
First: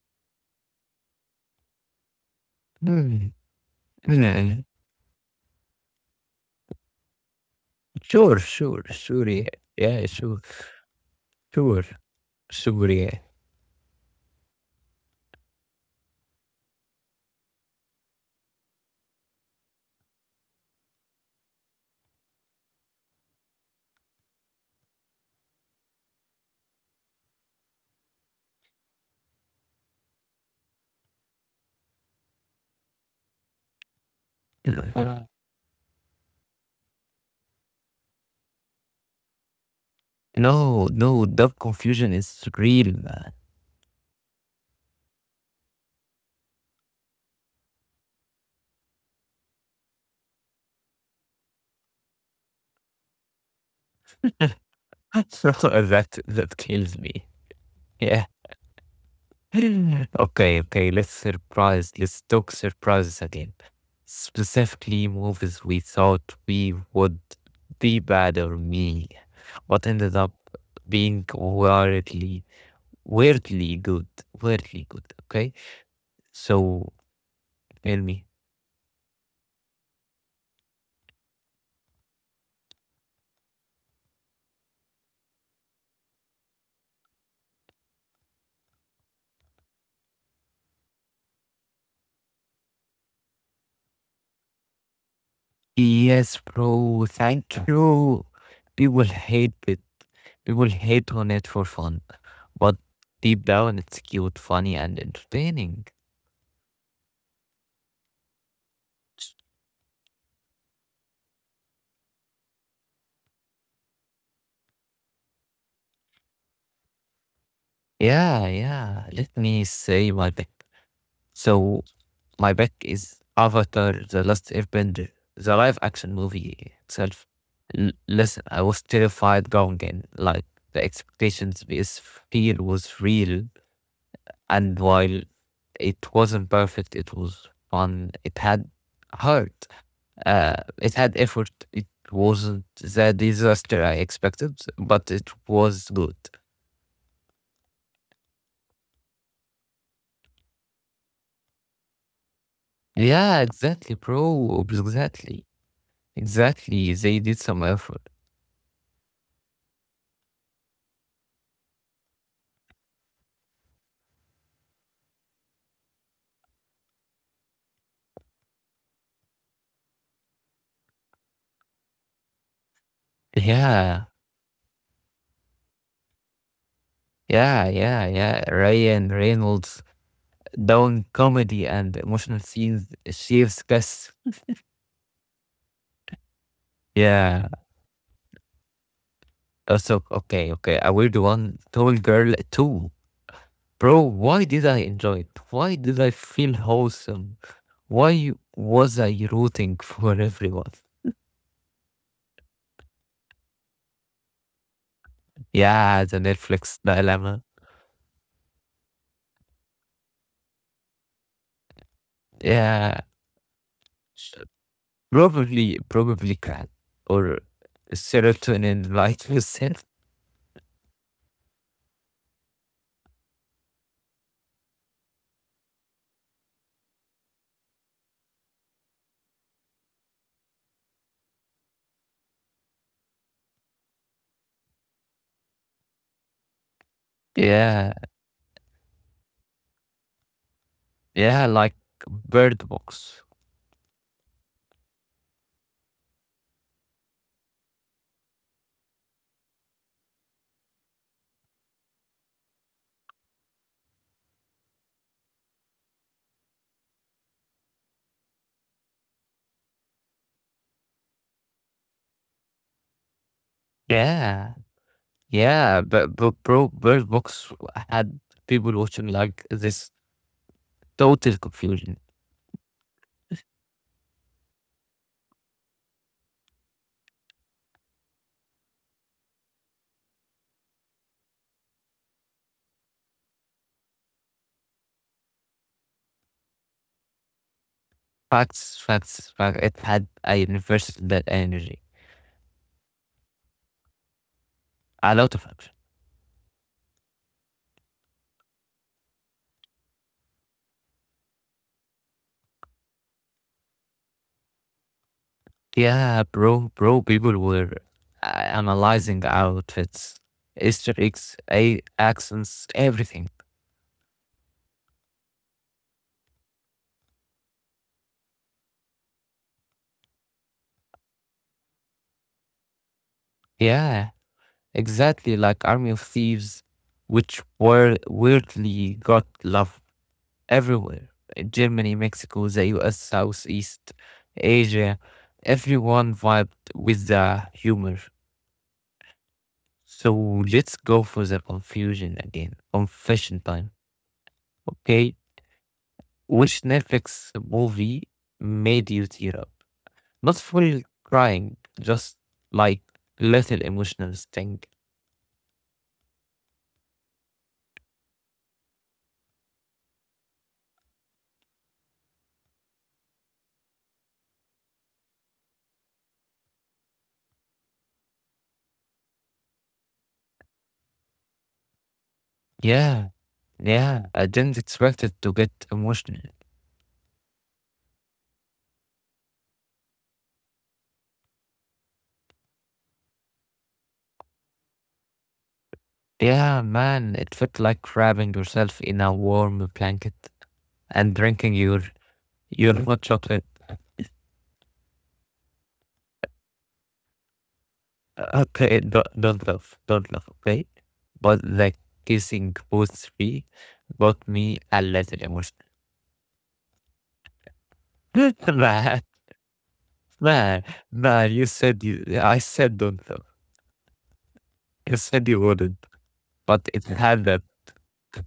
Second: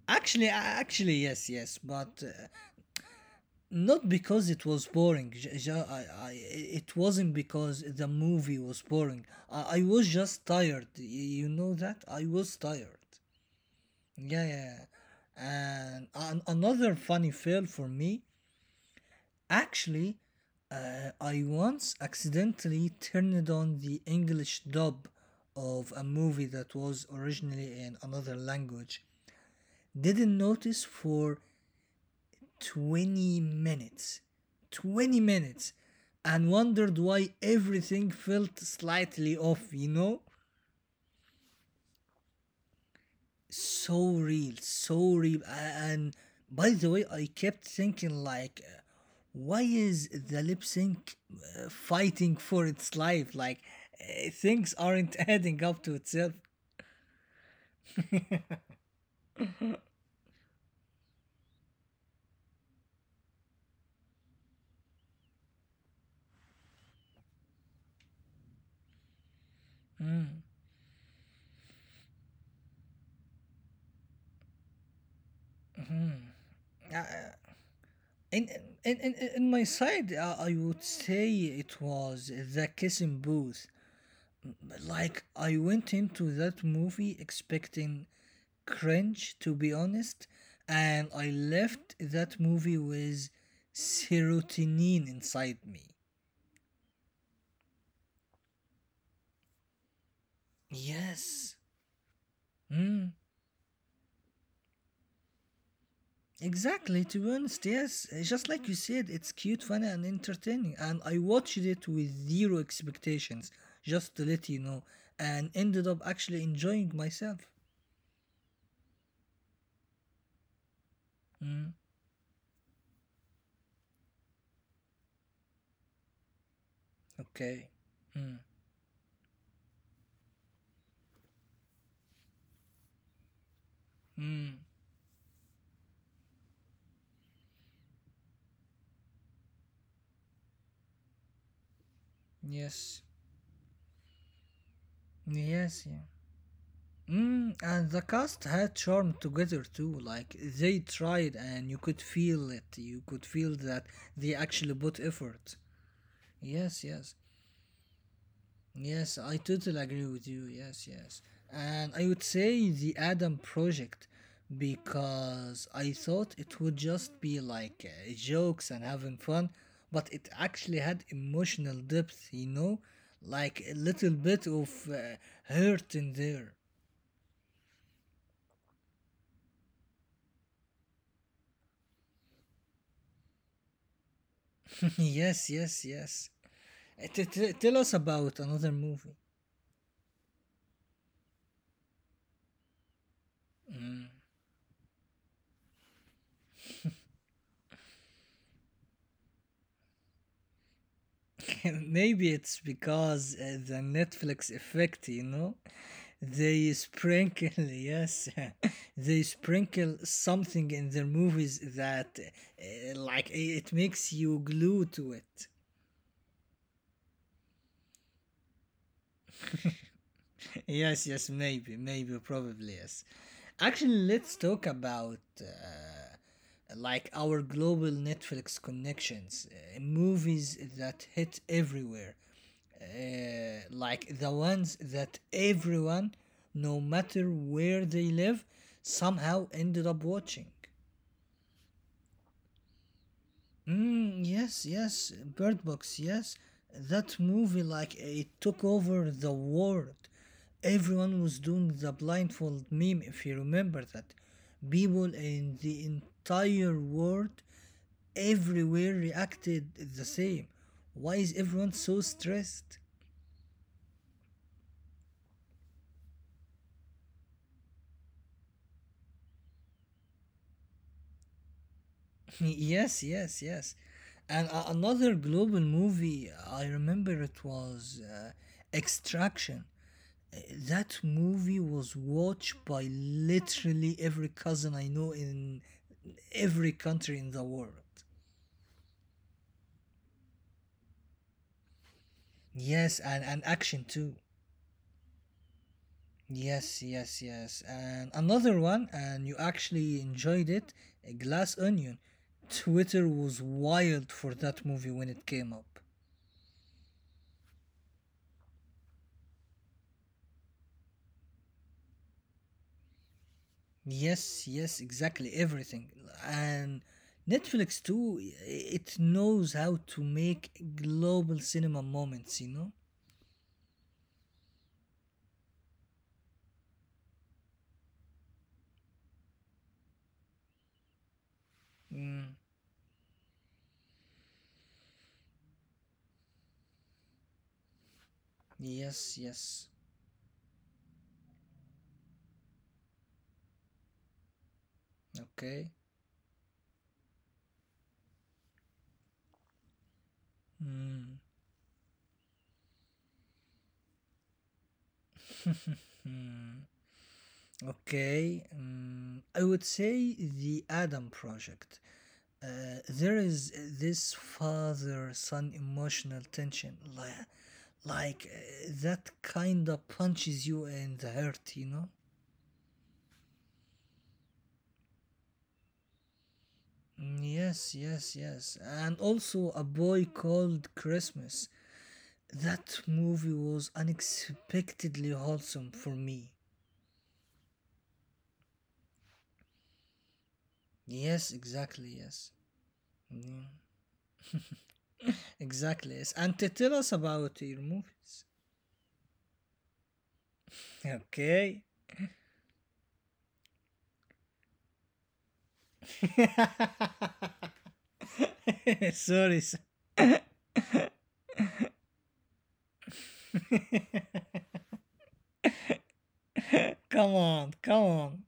Speaker 2: Actually, uh, actually, yes, yes, but uh,
Speaker 1: Hmm.
Speaker 2: not because
Speaker 1: Yeah.
Speaker 2: it was boring j- j- I, I, it wasn't because the
Speaker 1: Sure,
Speaker 2: movie was
Speaker 1: sure,
Speaker 2: boring.
Speaker 1: sure. Yeah,
Speaker 2: I, I
Speaker 1: yeah,
Speaker 2: was
Speaker 1: sure,
Speaker 2: just tired. Y- you know
Speaker 1: sure,
Speaker 2: that I was
Speaker 1: sure.
Speaker 2: tired.
Speaker 1: Yeah.
Speaker 2: Yeah, yeah, yeah. and an- another funny fail for me actually. Uh, i once accidentally turned on the english dub of a movie that was originally in another language, didn't notice for twenty minutes. twenty
Speaker 1: Uh,
Speaker 2: minutes. And wondered why everything felt slightly off, you know?
Speaker 1: No, no, dub confusion is real, man.
Speaker 2: So real, so real. And by the way, I kept thinking, like, uh, why is the lip sync uh, fighting for its life? Like, uh, things aren't adding up to
Speaker 1: that
Speaker 2: itself.
Speaker 1: that kills me. Yeah. Okay, okay, let's surprise, let's talk surprises again. Specifically, movies we thought we would be bad or me, but ended up being weirdly, weirdly good, weirdly good. Okay, so
Speaker 2: Uh,
Speaker 1: tell me.
Speaker 2: in, in, in, in my side, uh, I would say it was the Kissing Booth. Like, I went into that movie expecting cringe, to be honest, and I left that movie with serotonin inside me.
Speaker 1: Yes, bro, thank you. People hate it. People hate on it
Speaker 2: Yes.
Speaker 1: for fun, but
Speaker 2: Mm,
Speaker 1: deep down, it's cute, funny, and entertaining.
Speaker 2: exactly, to be honest, yes. Uh, just like you said, it's cute, funny, and entertaining. And I watched it with zero expectations, just to let you know, and ended up actually enjoying myself.
Speaker 1: Yeah, yeah. Let me say my pick.
Speaker 2: Mm,
Speaker 1: So my pick is Avatar: The Last Airbender, the live-action movie itself.
Speaker 2: okay.
Speaker 1: L-
Speaker 2: Mm,
Speaker 1: listen, I was terrified going in. Like the expectations, because fear was real,
Speaker 2: mm,
Speaker 1: and while it wasn't perfect, it was fun. It had heart. Uh, it had effort. It wasn't
Speaker 2: yes.
Speaker 1: the disaster I expected, but it
Speaker 2: Yes,
Speaker 1: was
Speaker 2: yeah.
Speaker 1: good.
Speaker 2: Mm, and the cast had charm together too. Like they tried, and you could feel it. You could
Speaker 1: Yeah,
Speaker 2: feel that
Speaker 1: exactly,
Speaker 2: they
Speaker 1: bro.
Speaker 2: actually put
Speaker 1: Exactly.
Speaker 2: effort. Yes,
Speaker 1: Exactly.
Speaker 2: yes,
Speaker 1: They did some effort.
Speaker 2: yes. I totally agree with you. Yes, yes. And I would say The Adam Project, because I thought it would just be like uh, jokes and having fun, but it actually had emotional depth. You know, like a
Speaker 1: Yeah.
Speaker 2: little bit of uh, hurt in there.
Speaker 1: Yeah. Yeah. Yeah. Ryan Reynolds down comedy and emotional scenes achieves guess.
Speaker 2: Yes, yes, yes. T-
Speaker 1: Yeah.
Speaker 2: t- tell us about another movie.
Speaker 1: Also, okay. Okay. A weird one. Tall girl too. Bro, why did I enjoy it? Why did I feel wholesome? Why was I rooting for everyone?
Speaker 2: Maybe it's because uh, the Netflix effect, you know?
Speaker 1: Yeah, the
Speaker 2: They
Speaker 1: Netflix dilemma.
Speaker 2: sprinkle, yes, they sprinkle something in their movies that, uh,
Speaker 1: Yeah.
Speaker 2: like, i- it makes you glue to it.
Speaker 1: Probably, probably crack or serotonin like you said.
Speaker 2: Yes, yes, maybe, maybe, probably, yes. Actually, let's talk about uh, like our global Netflix connections, uh, movies that hit everywhere, uh, like the ones that everyone, no matter where
Speaker 1: Yeah,
Speaker 2: they live, somehow ended up watching.
Speaker 1: yeah, like Bird Box.
Speaker 2: Mm, yes, yes, Bird Box, yes. That movie, like, it took over the world. Everyone was doing the blindfold meme, if you remember that. People in the entire world, everywhere, reacted the same. Why is everyone so stressed?
Speaker 1: Yeah, yeah, but, but bro, Bird Box had people watching like this total confusion.
Speaker 2: Yes, yes, yes. And a- another global movie, I remember it was uh, Extraction. Uh, That movie was watched by literally every cousin I know in every country in the world.
Speaker 1: Facts, facts, facts. It had a universal that energy,
Speaker 2: Yes, and, and action too.
Speaker 1: a lot of action.
Speaker 2: Yes, yes, yes. And another one, and you actually enjoyed it, uh, Glass Onion. Twitter was wild for that movie when it came up.
Speaker 1: Yeah, bro, bro, people were uh, analyzing outfits, Easter eggs, a- accents, everything.
Speaker 2: Yes, yes, exactly. Everything. And Netflix too, it knows how to make global cinema moments, you know?
Speaker 1: Yeah, exactly like Army of Thieves, which were weirdly got love everywhere. Uh, Germany,
Speaker 2: Mm,
Speaker 1: Mexico, the U S, Southeast Asia, everyone vibed with the humor.
Speaker 2: yes, yes.
Speaker 1: So let's go for the confusion again. Confession time. Okay.
Speaker 2: Okay.
Speaker 1: Which Netflix movie made you tear up? Not full
Speaker 2: Mm,
Speaker 1: crying, just like little emotional thing.
Speaker 2: hmm. Okay. Mm, I would say The Adam Project. Uh, there is this father son emotional tension. Like, like uh, that kind of punches you in the heart, you know?
Speaker 1: Yeah, yeah, I didn't expect it to get emotional.
Speaker 2: Mm, yes, yes, yes. And also A Boy Called Christmas. That movie was unexpectedly wholesome for me.
Speaker 1: Yeah, man, it felt like wrapping yourself in a warm blanket and
Speaker 2: Yes,
Speaker 1: drinking your
Speaker 2: exactly, yes.
Speaker 1: your hot
Speaker 2: Mm,
Speaker 1: chocolate.
Speaker 2: exactly, yes. And to tell us about your movies.
Speaker 1: Uh, Okay, don't, don't laugh, don't laugh, okay? But
Speaker 2: Okay.
Speaker 1: the kissing both three got me a little emotional.
Speaker 2: Sorry, sir.
Speaker 1: Man, man, you said you. I said don't. Though. You said you wouldn't, but it
Speaker 2: Come
Speaker 1: had that.
Speaker 2: on, come on.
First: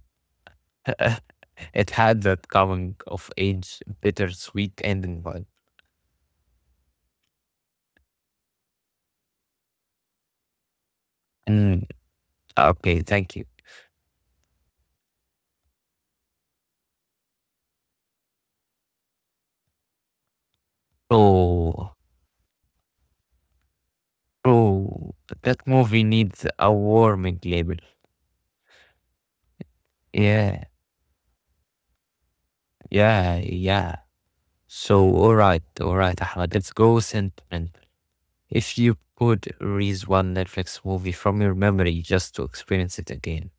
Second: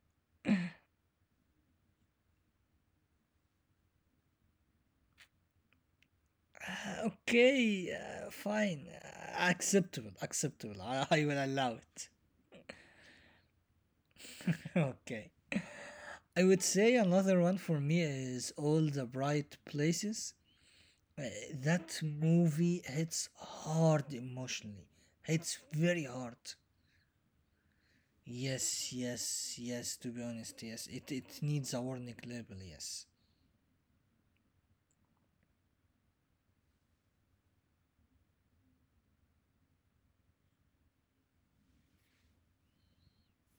Speaker 1: It had that coming of age, bittersweet ending vibe.
Speaker 2: Uh, Okay, uh, fine. Uh, acceptable, acceptable. I, I will allow
Speaker 1: Mm,
Speaker 2: it.
Speaker 1: okay, thank you.
Speaker 2: Okay. I would say another one for me is All the Bright Places. Uh,
Speaker 1: Oh,
Speaker 2: that movie hits hard emotionally.
Speaker 1: oh,
Speaker 2: Hits
Speaker 1: that movie
Speaker 2: very hard.
Speaker 1: needs a warming label.
Speaker 2: Yes, yes, yes, to be honest,
Speaker 1: Yeah,
Speaker 2: yes. It, it needs a warning label, yes.
Speaker 1: yeah, yeah. So, all right, all right, Ahmad, let's go sentiment. If you could raise one Netflix movie from your memory just to experience it again,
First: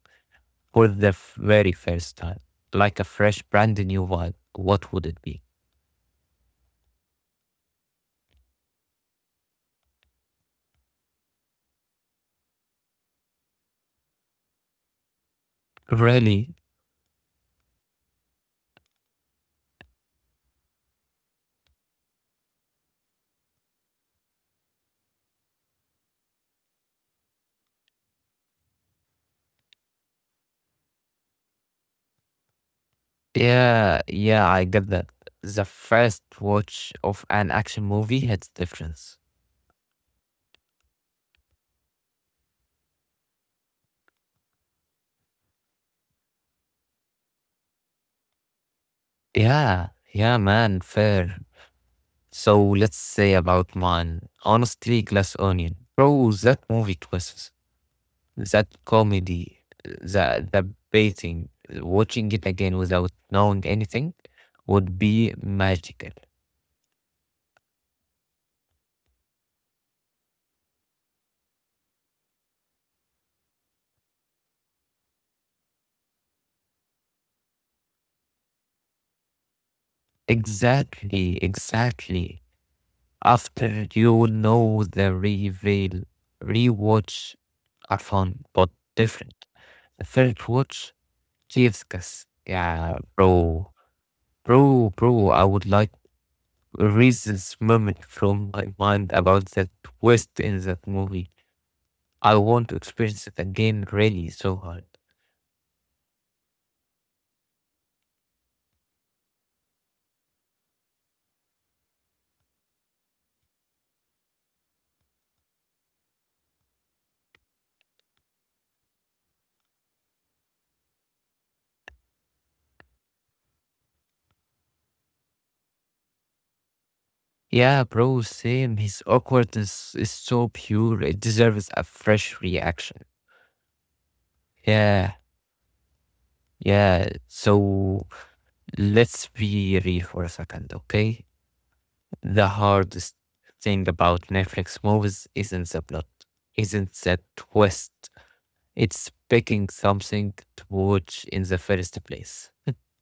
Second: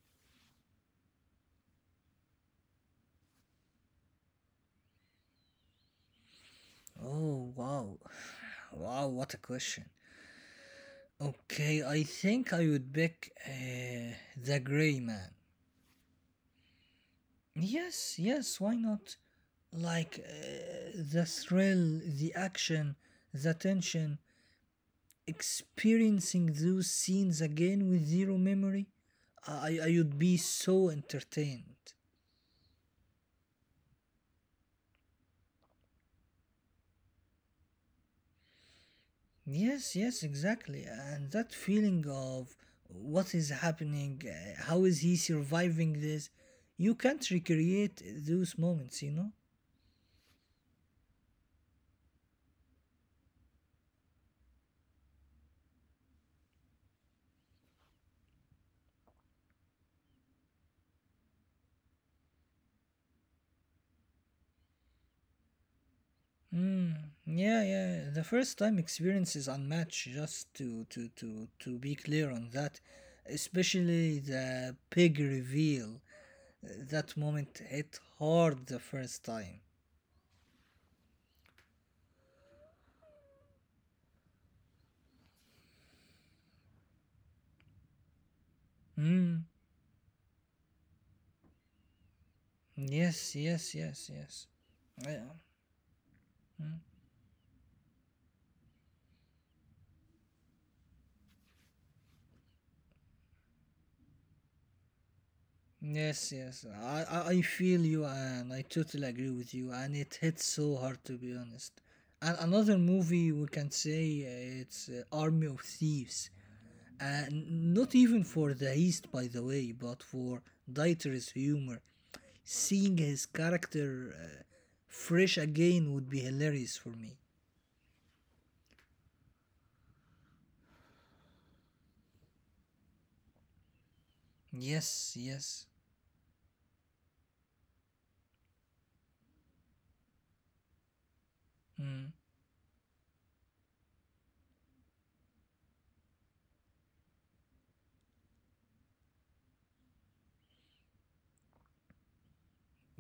Speaker 1: for the f- very first time, like a fresh, brand new one, what would it be?
Speaker 2: Oh, wow. Wow, what a question. Okay, I think I would pick uh, The Grey Man.
Speaker 1: Really?
Speaker 2: Yes, yes, why not? Like uh, the thrill, the action, the tension. Experiencing those scenes again with zero memory, I, I would be so entertained.
Speaker 1: Yeah, yeah, I get that. The first watch of an action movie hits difference.
Speaker 2: Yes, yes, exactly. And that feeling of what is happening, uh, how is he surviving this? You can't recreate those moments, you know?
Speaker 1: Yeah, yeah, man, fair. So let's say about mine. Honestly, Glass Onion. Bro, that movie twists, that comedy, the the baiting, watching it again without knowing anything would be magical.
Speaker 2: Mm, yeah, yeah. The first time experience is unmatched. Just to to to to be clear on that, especially the pig reveal. Uh, that moment hit hard the first time.
Speaker 1: Exactly, exactly. After you know the reveal, rewatch are fun but different.
Speaker 2: Mm,
Speaker 1: The first watch, Jesus, kiss. Yeah,
Speaker 2: yes,
Speaker 1: bro,
Speaker 2: yes, yes, yes.
Speaker 1: bro,
Speaker 2: Yeah.
Speaker 1: bro. I would like erase this moment from my mind about that twist in that movie. I want to experience it again really so hard.
Speaker 2: Yes, yes. I, I, I feel you and I totally agree with you and it hits so hard to be honest. And another movie we can say uh, it's uh, Army of Thieves. And not even for the East by the way, but for Dieter's humor. Seeing his character uh, fresh again would be hilarious for me.
Speaker 1: Yeah, bro, same. His awkwardness is so pure. It deserves a fresh reaction. Yeah.
Speaker 2: Yes, yes.
Speaker 1: Yeah, so let's be real for a second, okay?
Speaker 2: Mm.
Speaker 1: The hardest thing about Netflix movies isn't the plot, isn't the twist. It's picking something to watch in the first place.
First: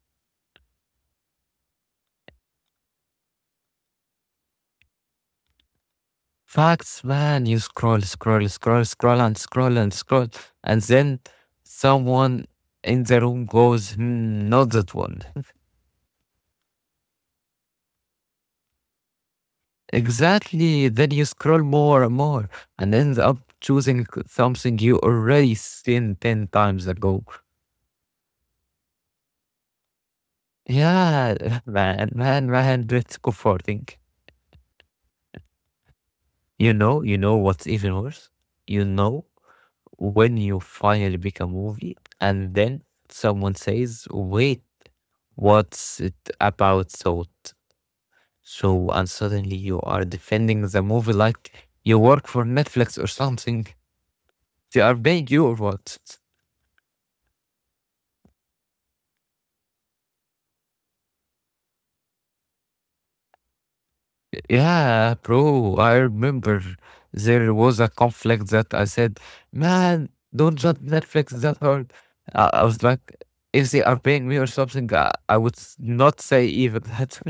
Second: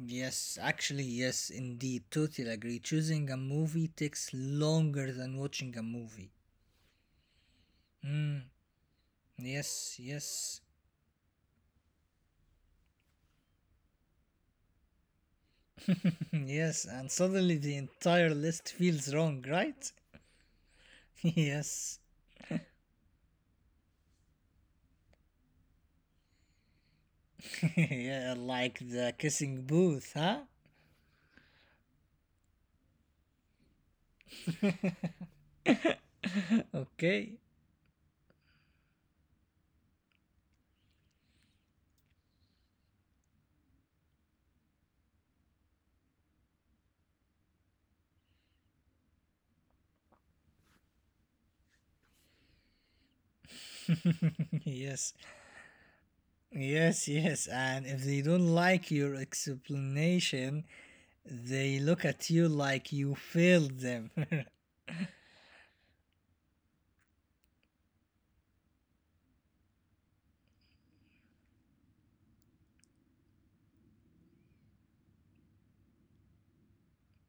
Speaker 2: Yes, actually, yes, indeed. Totally agree. Choosing a movie takes longer than watching a movie.
Speaker 1: Facts, man, you scroll, scroll,
Speaker 2: Mm,
Speaker 1: scroll, scroll, and scroll, and
Speaker 2: yes,
Speaker 1: scroll,
Speaker 2: yes,
Speaker 1: and then someone in the room goes, hmm, not that one.
Speaker 2: yes. And suddenly the entire list feels wrong, right?
Speaker 1: Exactly. Then you scroll
Speaker 2: Yes.
Speaker 1: more and more and end up choosing c- something you already seen ten times ago.
Speaker 2: Yeah, like the Kissing Booth, huh?
Speaker 1: Yeah, man, man, man, that's comforting. You know, you know
Speaker 2: Okay.
Speaker 1: what's even worse? You know when you finally pick a movie and then someone says, wait, what's it about? So, so, and suddenly you are defending the movie like you work for Netflix or something. They are
Speaker 2: Yes.
Speaker 1: paying you or what?
Speaker 2: Yes, yes. And if they don't like your explanation, they look at you like you failed them.
Speaker 1: Yeah, bro, I remember there was a conflict that I said, man, don't judge Netflix that hard. I, I was like, if they are paying me or something, I, I would s- not say even that.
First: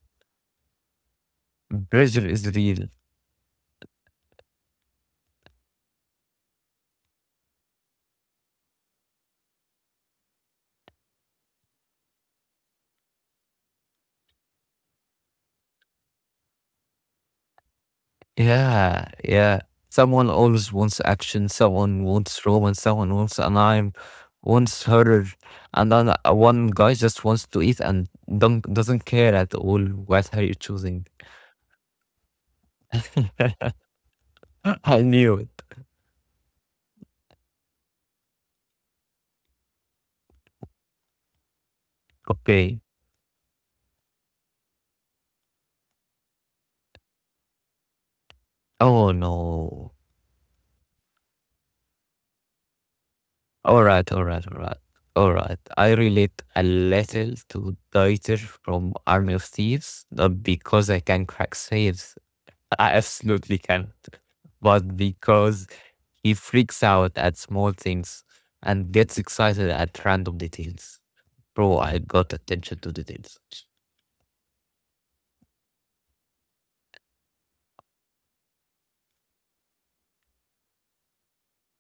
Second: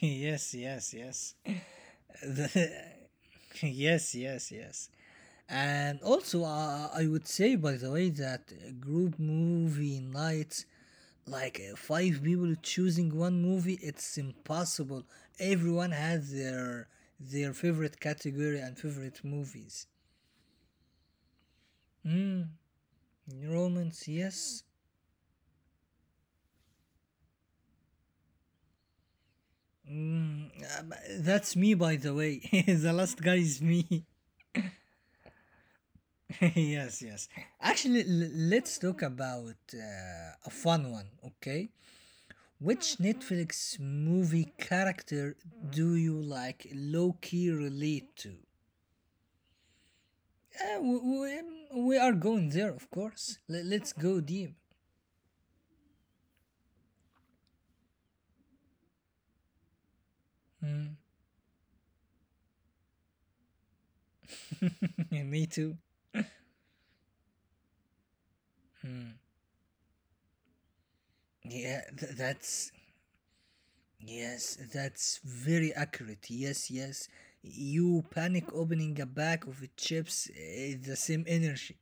Speaker 2: Yes, yes, yes.
Speaker 1: Pressure is real.
Speaker 2: Yes, yes, yes. And also, uh, I would say, by the way, that group movie nights, like uh, five people choosing one movie, it's impossible. Everyone has their their favorite category and
Speaker 1: Yeah,
Speaker 2: favorite
Speaker 1: yeah.
Speaker 2: movies.
Speaker 1: Someone always wants action, someone wants
Speaker 2: Mm,
Speaker 1: romance, someone wants an anime,
Speaker 2: romance, yes.
Speaker 1: wants horror, and then uh, one guy just wants to eat and don't, doesn't care at all what are
Speaker 2: Mm,
Speaker 1: you
Speaker 2: uh, b-
Speaker 1: choosing.
Speaker 2: that's me, by the way. The last guy is me.
Speaker 1: I knew it.
Speaker 2: Yes, yes. Actually, l- let's talk about uh, a fun one, okay?
Speaker 1: Okay.
Speaker 2: Which Netflix movie character do you like low key relate to?
Speaker 1: Oh no.
Speaker 2: Uh, we, we, we are going there, of course. Let, let
Speaker 1: All
Speaker 2: us
Speaker 1: right,
Speaker 2: go
Speaker 1: all right,
Speaker 2: deep.
Speaker 1: all right. All right. I relate a little to Dieter from Army of Thieves, not because
Speaker 2: Mm.
Speaker 1: I can crack saves. I absolutely can't. But
Speaker 2: Me
Speaker 1: because
Speaker 2: too.
Speaker 1: he freaks out at small things and
Speaker 2: Mm.
Speaker 1: gets excited at random details. Bro,
Speaker 2: Yeah,
Speaker 1: I
Speaker 2: th-
Speaker 1: got
Speaker 2: that's.
Speaker 1: attention to details.
Speaker 2: Yes, that's very accurate. Yes, yes. You panic opening a bag of chips is the same energy.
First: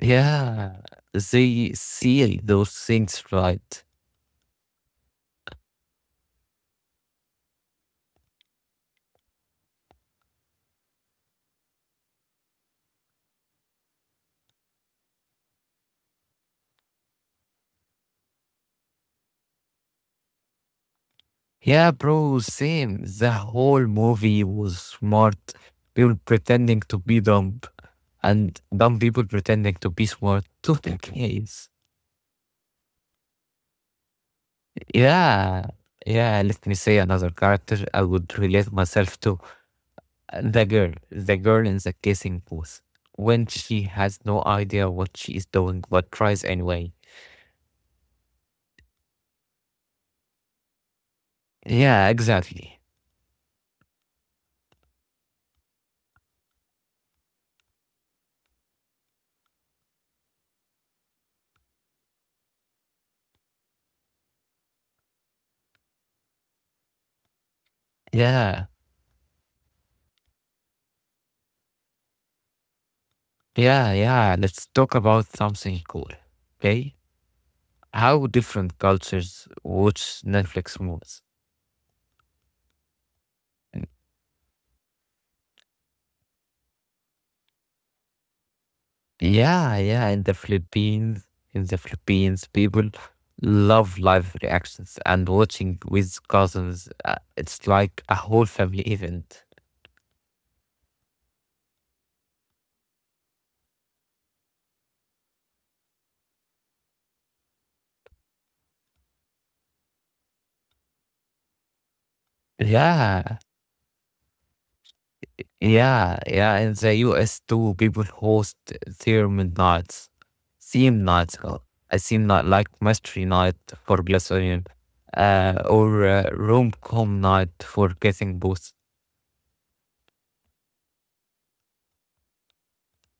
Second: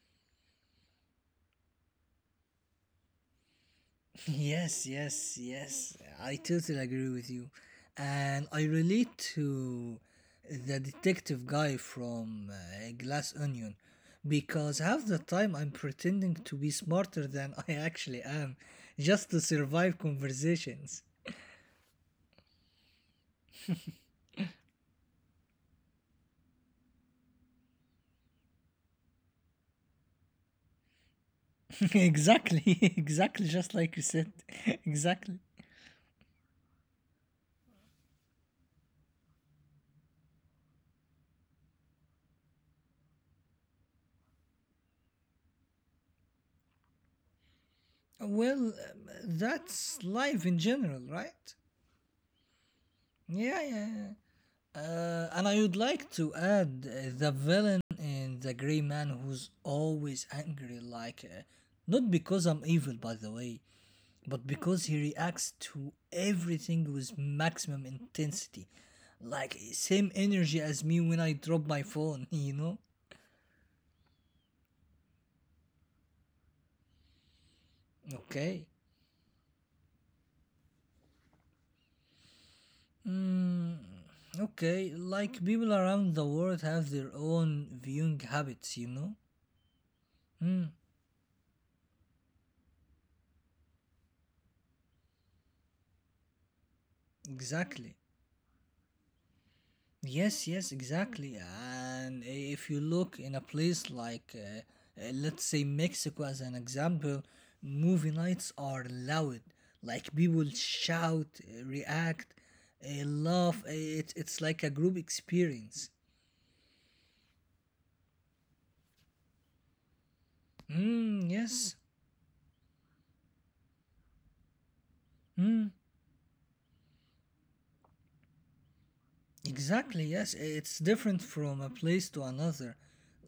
Speaker 1: Yeah. They see those things right.
Speaker 2: Yes, yes, yes. I totally agree with you. And I relate to the detective guy from uh, Glass Onion because half the time I'm pretending to be smarter than I actually am just to survive conversations.
Speaker 1: Yeah, bro, same. The whole movie was smart. People pretending to be dumb and dumb people pretending to be smart. Total case.
Speaker 2: Exactly, exactly, just like you said. Exactly.
Speaker 1: Yeah. Yeah, let me say another character I would relate myself to. The girl. The girl in the kissing booth. When she has no idea what she is doing but tries anyway.
Speaker 2: Well, um, that's life in general, right?
Speaker 1: Yeah, exactly.
Speaker 2: Yeah, yeah, yeah. Uh, and I would like to add uh, the villain in The Grey Man who's always angry, like, uh, not because I'm evil, by the way, but because he reacts to everything with maximum intensity.
Speaker 1: Yeah.
Speaker 2: Like, same energy as me when I drop my phone, you know?
Speaker 1: Yeah, yeah. Let's talk about something cool. Okay? How
Speaker 2: Okay.
Speaker 1: different cultures watch Netflix movies.
Speaker 2: Mm,
Speaker 1: And
Speaker 2: okay, like people around the world have their own viewing habits, you know?
Speaker 1: yeah, yeah, in the
Speaker 2: Mm,
Speaker 1: Philippines, in the Philippines, people love live reactions and watching with cousins. uh, It's
Speaker 2: exactly.
Speaker 1: like a whole family event.
Speaker 2: Yes, yes, exactly. And i- if you look in a place like, uh, uh, let's say Mexico as an example, movie nights are loud. Like people shout, uh, react, uh,
Speaker 1: Yeah,
Speaker 2: laugh. Uh, It, it's like a group experience.
Speaker 1: yeah, yeah. In the U S too, people host themed nights, theme
Speaker 2: Mm,
Speaker 1: nights, uh,
Speaker 2: yes.
Speaker 1: a theme night like mystery night for Glass Onion,
Speaker 2: Mm.
Speaker 1: uh, or uh, rom com night for Getting Both.
Speaker 2: Exactly, yes. It's different from a place to another.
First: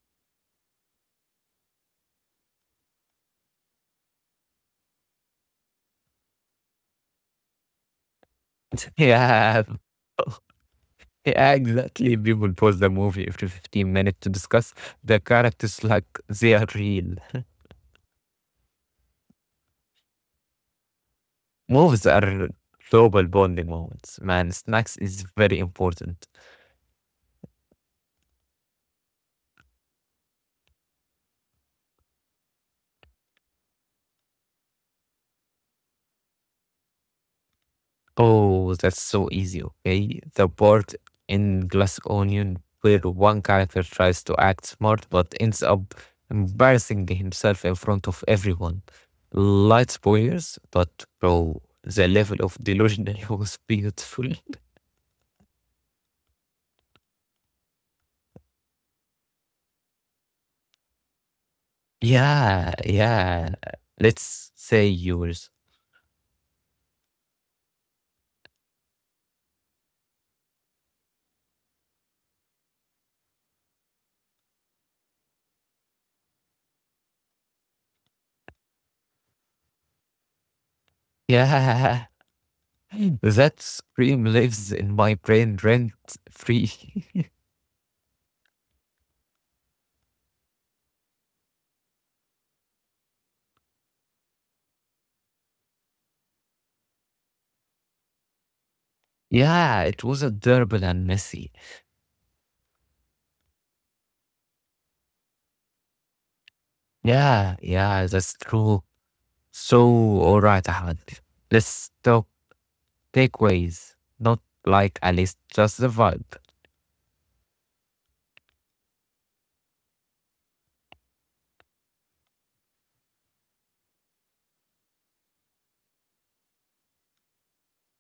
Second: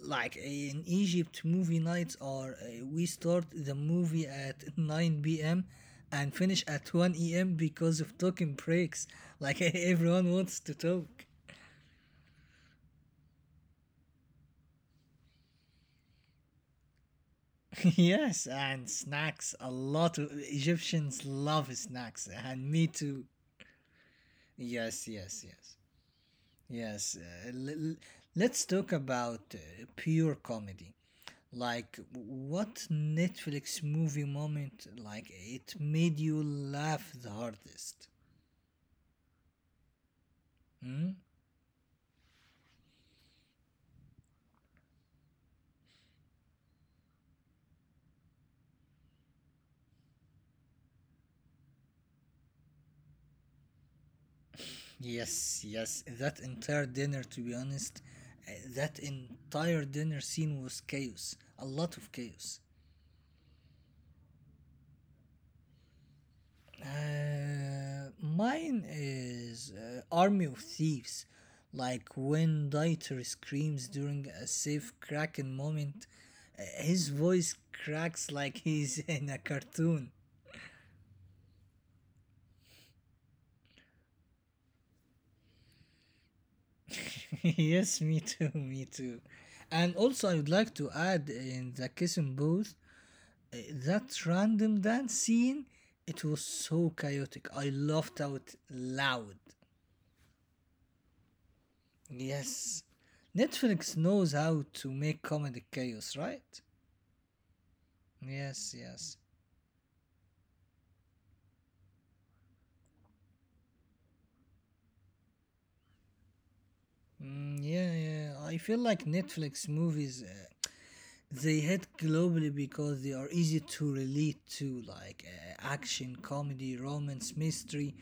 Speaker 2: Like in Egypt, movie nights are uh, we start the movie at nine p m and finish at one a m because of talking breaks. Like
Speaker 1: Yeah.
Speaker 2: everyone wants to talk.
Speaker 1: Yeah, exactly. People pause the movie after fifteen minutes to discuss the characters like they are real.
Speaker 2: Yes, and snacks. A lot of Egyptians love
Speaker 1: Movies
Speaker 2: snacks,
Speaker 1: are
Speaker 2: and me
Speaker 1: global
Speaker 2: too.
Speaker 1: bonding moments, man. Snacks
Speaker 2: Yes,
Speaker 1: is
Speaker 2: yes,
Speaker 1: very
Speaker 2: yes.
Speaker 1: important.
Speaker 2: Yes. Uh, l- l- let's talk about uh, pure comedy. Like, what Netflix movie moment, like, it made you laugh the hardest?
Speaker 1: Oh, that's so easy, okay? The part
Speaker 2: Hmm?
Speaker 1: in Glass Onion where one character tries to act smart but ends up embarrassing himself in front of everyone. Light spoilers, but bro, the level of delusion was beautiful.
Speaker 2: Yes, yes, that entire dinner, to be honest, uh, that entire dinner scene was chaos, a lot of chaos.
Speaker 1: Yeah, yeah. Let's say yours.
Speaker 2: Uh, mine is uh, Army of Thieves. Like when Dieter screams during a safe Kraken moment, uh, his voice cracks like he's in a cartoon.
Speaker 1: Yeah. That scream lives in my brain rent free.
Speaker 2: Yes, me too, me too. And also, I would like to add in the Kissing Booth uh, that random dance scene. It was so chaotic. I laughed out loud.
Speaker 1: Yeah, it was a durable and messy.
Speaker 2: Yes, Netflix knows how to make comedy chaos, right?
Speaker 1: Yeah, yeah, that's
Speaker 2: Yes,
Speaker 1: true.
Speaker 2: yes.
Speaker 1: So, all right, Ahmed. Let's talk takeaways. Not like a list, just the vibe.
Speaker 2: Mm, yeah, yeah. I feel like Netflix movies. Uh, they hit globally because they are easy to relate to, like uh, action, comedy, romance, mystery,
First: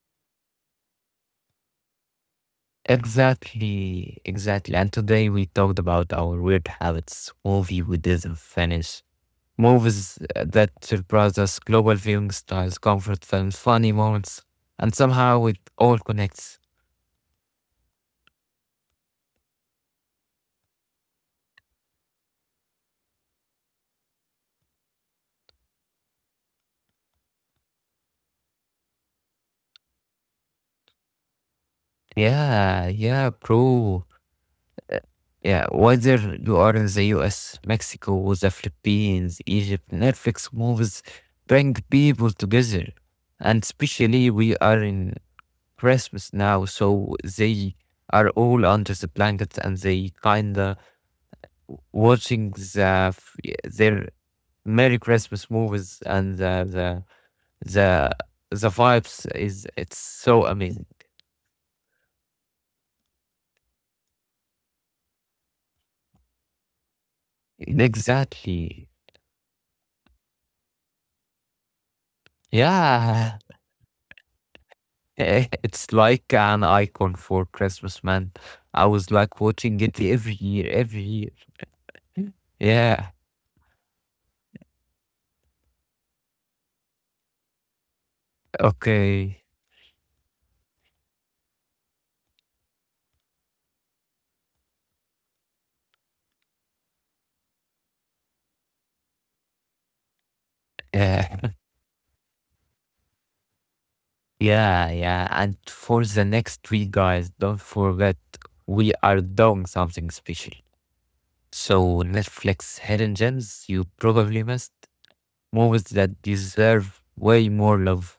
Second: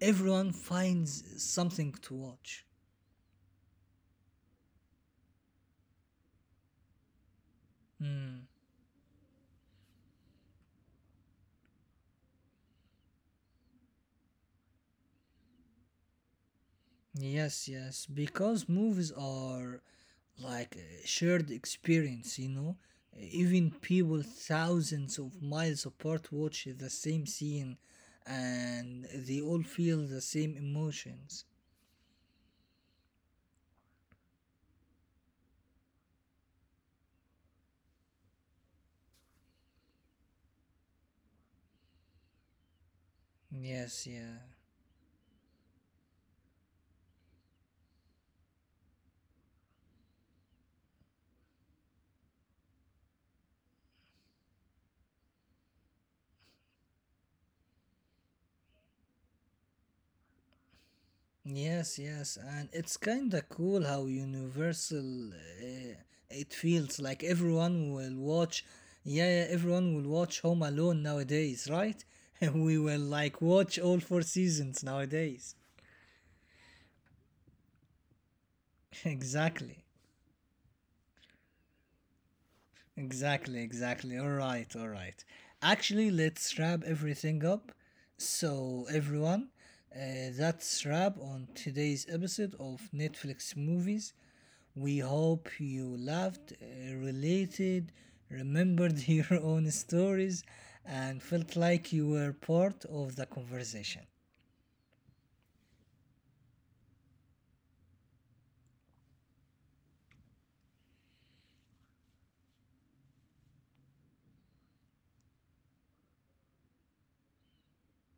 Speaker 2: everyone finds something to watch.
Speaker 1: Exactly, exactly. And today we talked about our weird habits, movie we didn't
Speaker 2: Mm,
Speaker 1: finish, movies that surprise us, global viewing styles, comfort films, funny moments, and somehow it all connects.
Speaker 2: yes, yes, because movies are like a shared experience, you know. Even people thousands of miles apart watch the same scene and they all feel the same emotions.
Speaker 1: Yeah, yeah, bro. Yeah, whether you are in the U S, Mexico, the Philippines, Egypt, Netflix movies bring people together. And
Speaker 2: Yes,
Speaker 1: especially
Speaker 2: yeah.
Speaker 1: we are in Christmas now, so they are all under the blanket and they kinda watching the, f- their Merry Christmas movies and the, the The the vibes is it's so amazing.
Speaker 2: Yes, yes, and it's kind of cool how universal uh, it feels. Like everyone will watch,
Speaker 1: Exactly.
Speaker 2: yeah, yeah, everyone will watch Home Alone nowadays, right? And we will
Speaker 1: Yeah.
Speaker 2: like watch all four seasons
Speaker 1: Eh,
Speaker 2: nowadays.
Speaker 1: it's like an icon for Christmas, man. I was like watching
Speaker 2: Exactly.
Speaker 1: it every year, every year. Yeah.
Speaker 2: Exactly, exactly. All right, all right. Actually, let's wrap everything up. So,
Speaker 1: Okay.
Speaker 2: everyone, uh, that's wrap on today's episode of Netflix movies. We hope you laughed, uh, related, remembered your own stories, and
Speaker 1: Yeah.
Speaker 2: felt like you were part of the conversation.
Speaker 1: Yeah, yeah. And for the next week, guys, don't forget we are doing something special. So Netflix hidden gems you probably missed, movies that deserve way more love.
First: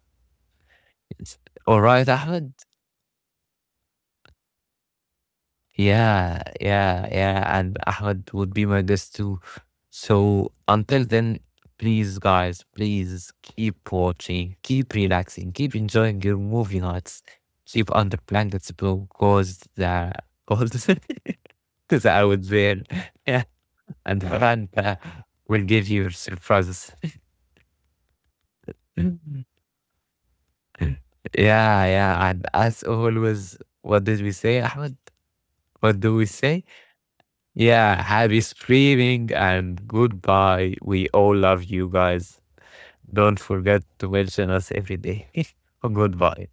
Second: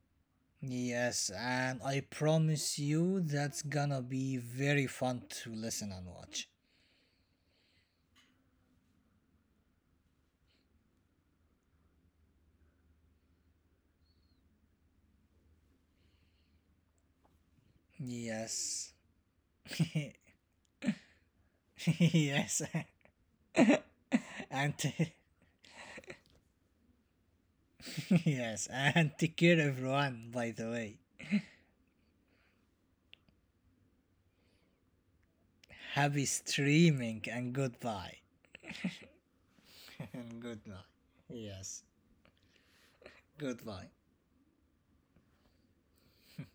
Speaker 2: Yes,
Speaker 1: All
Speaker 2: and I
Speaker 1: right, Ahmed.
Speaker 2: promise you that's gonna be very fun to listen and
Speaker 1: Yeah,
Speaker 2: watch.
Speaker 1: yeah, yeah. And Ahmed would be my guest too. So until then, please, guys, please keep watching, keep relaxing, keep enjoying your movie nights. Sleep under blankets
Speaker 2: Yes.
Speaker 1: because the cold is out
Speaker 2: Yes,
Speaker 1: there. Yeah, and
Speaker 2: and
Speaker 1: Fanta will give you surprises.
Speaker 2: yes, and take
Speaker 1: Yeah,
Speaker 2: care everyone. By the way,
Speaker 1: yeah. And as always, what did we say, Ahmed? What do
Speaker 2: happy
Speaker 1: we say?
Speaker 2: streaming and
Speaker 1: Yeah,
Speaker 2: goodbye.
Speaker 1: happy streaming and
Speaker 2: And good
Speaker 1: goodbye.
Speaker 2: night.
Speaker 1: We all love
Speaker 2: Yes,
Speaker 1: you guys. Don't forget
Speaker 2: goodbye.
Speaker 1: to mention us every day. Goodbye.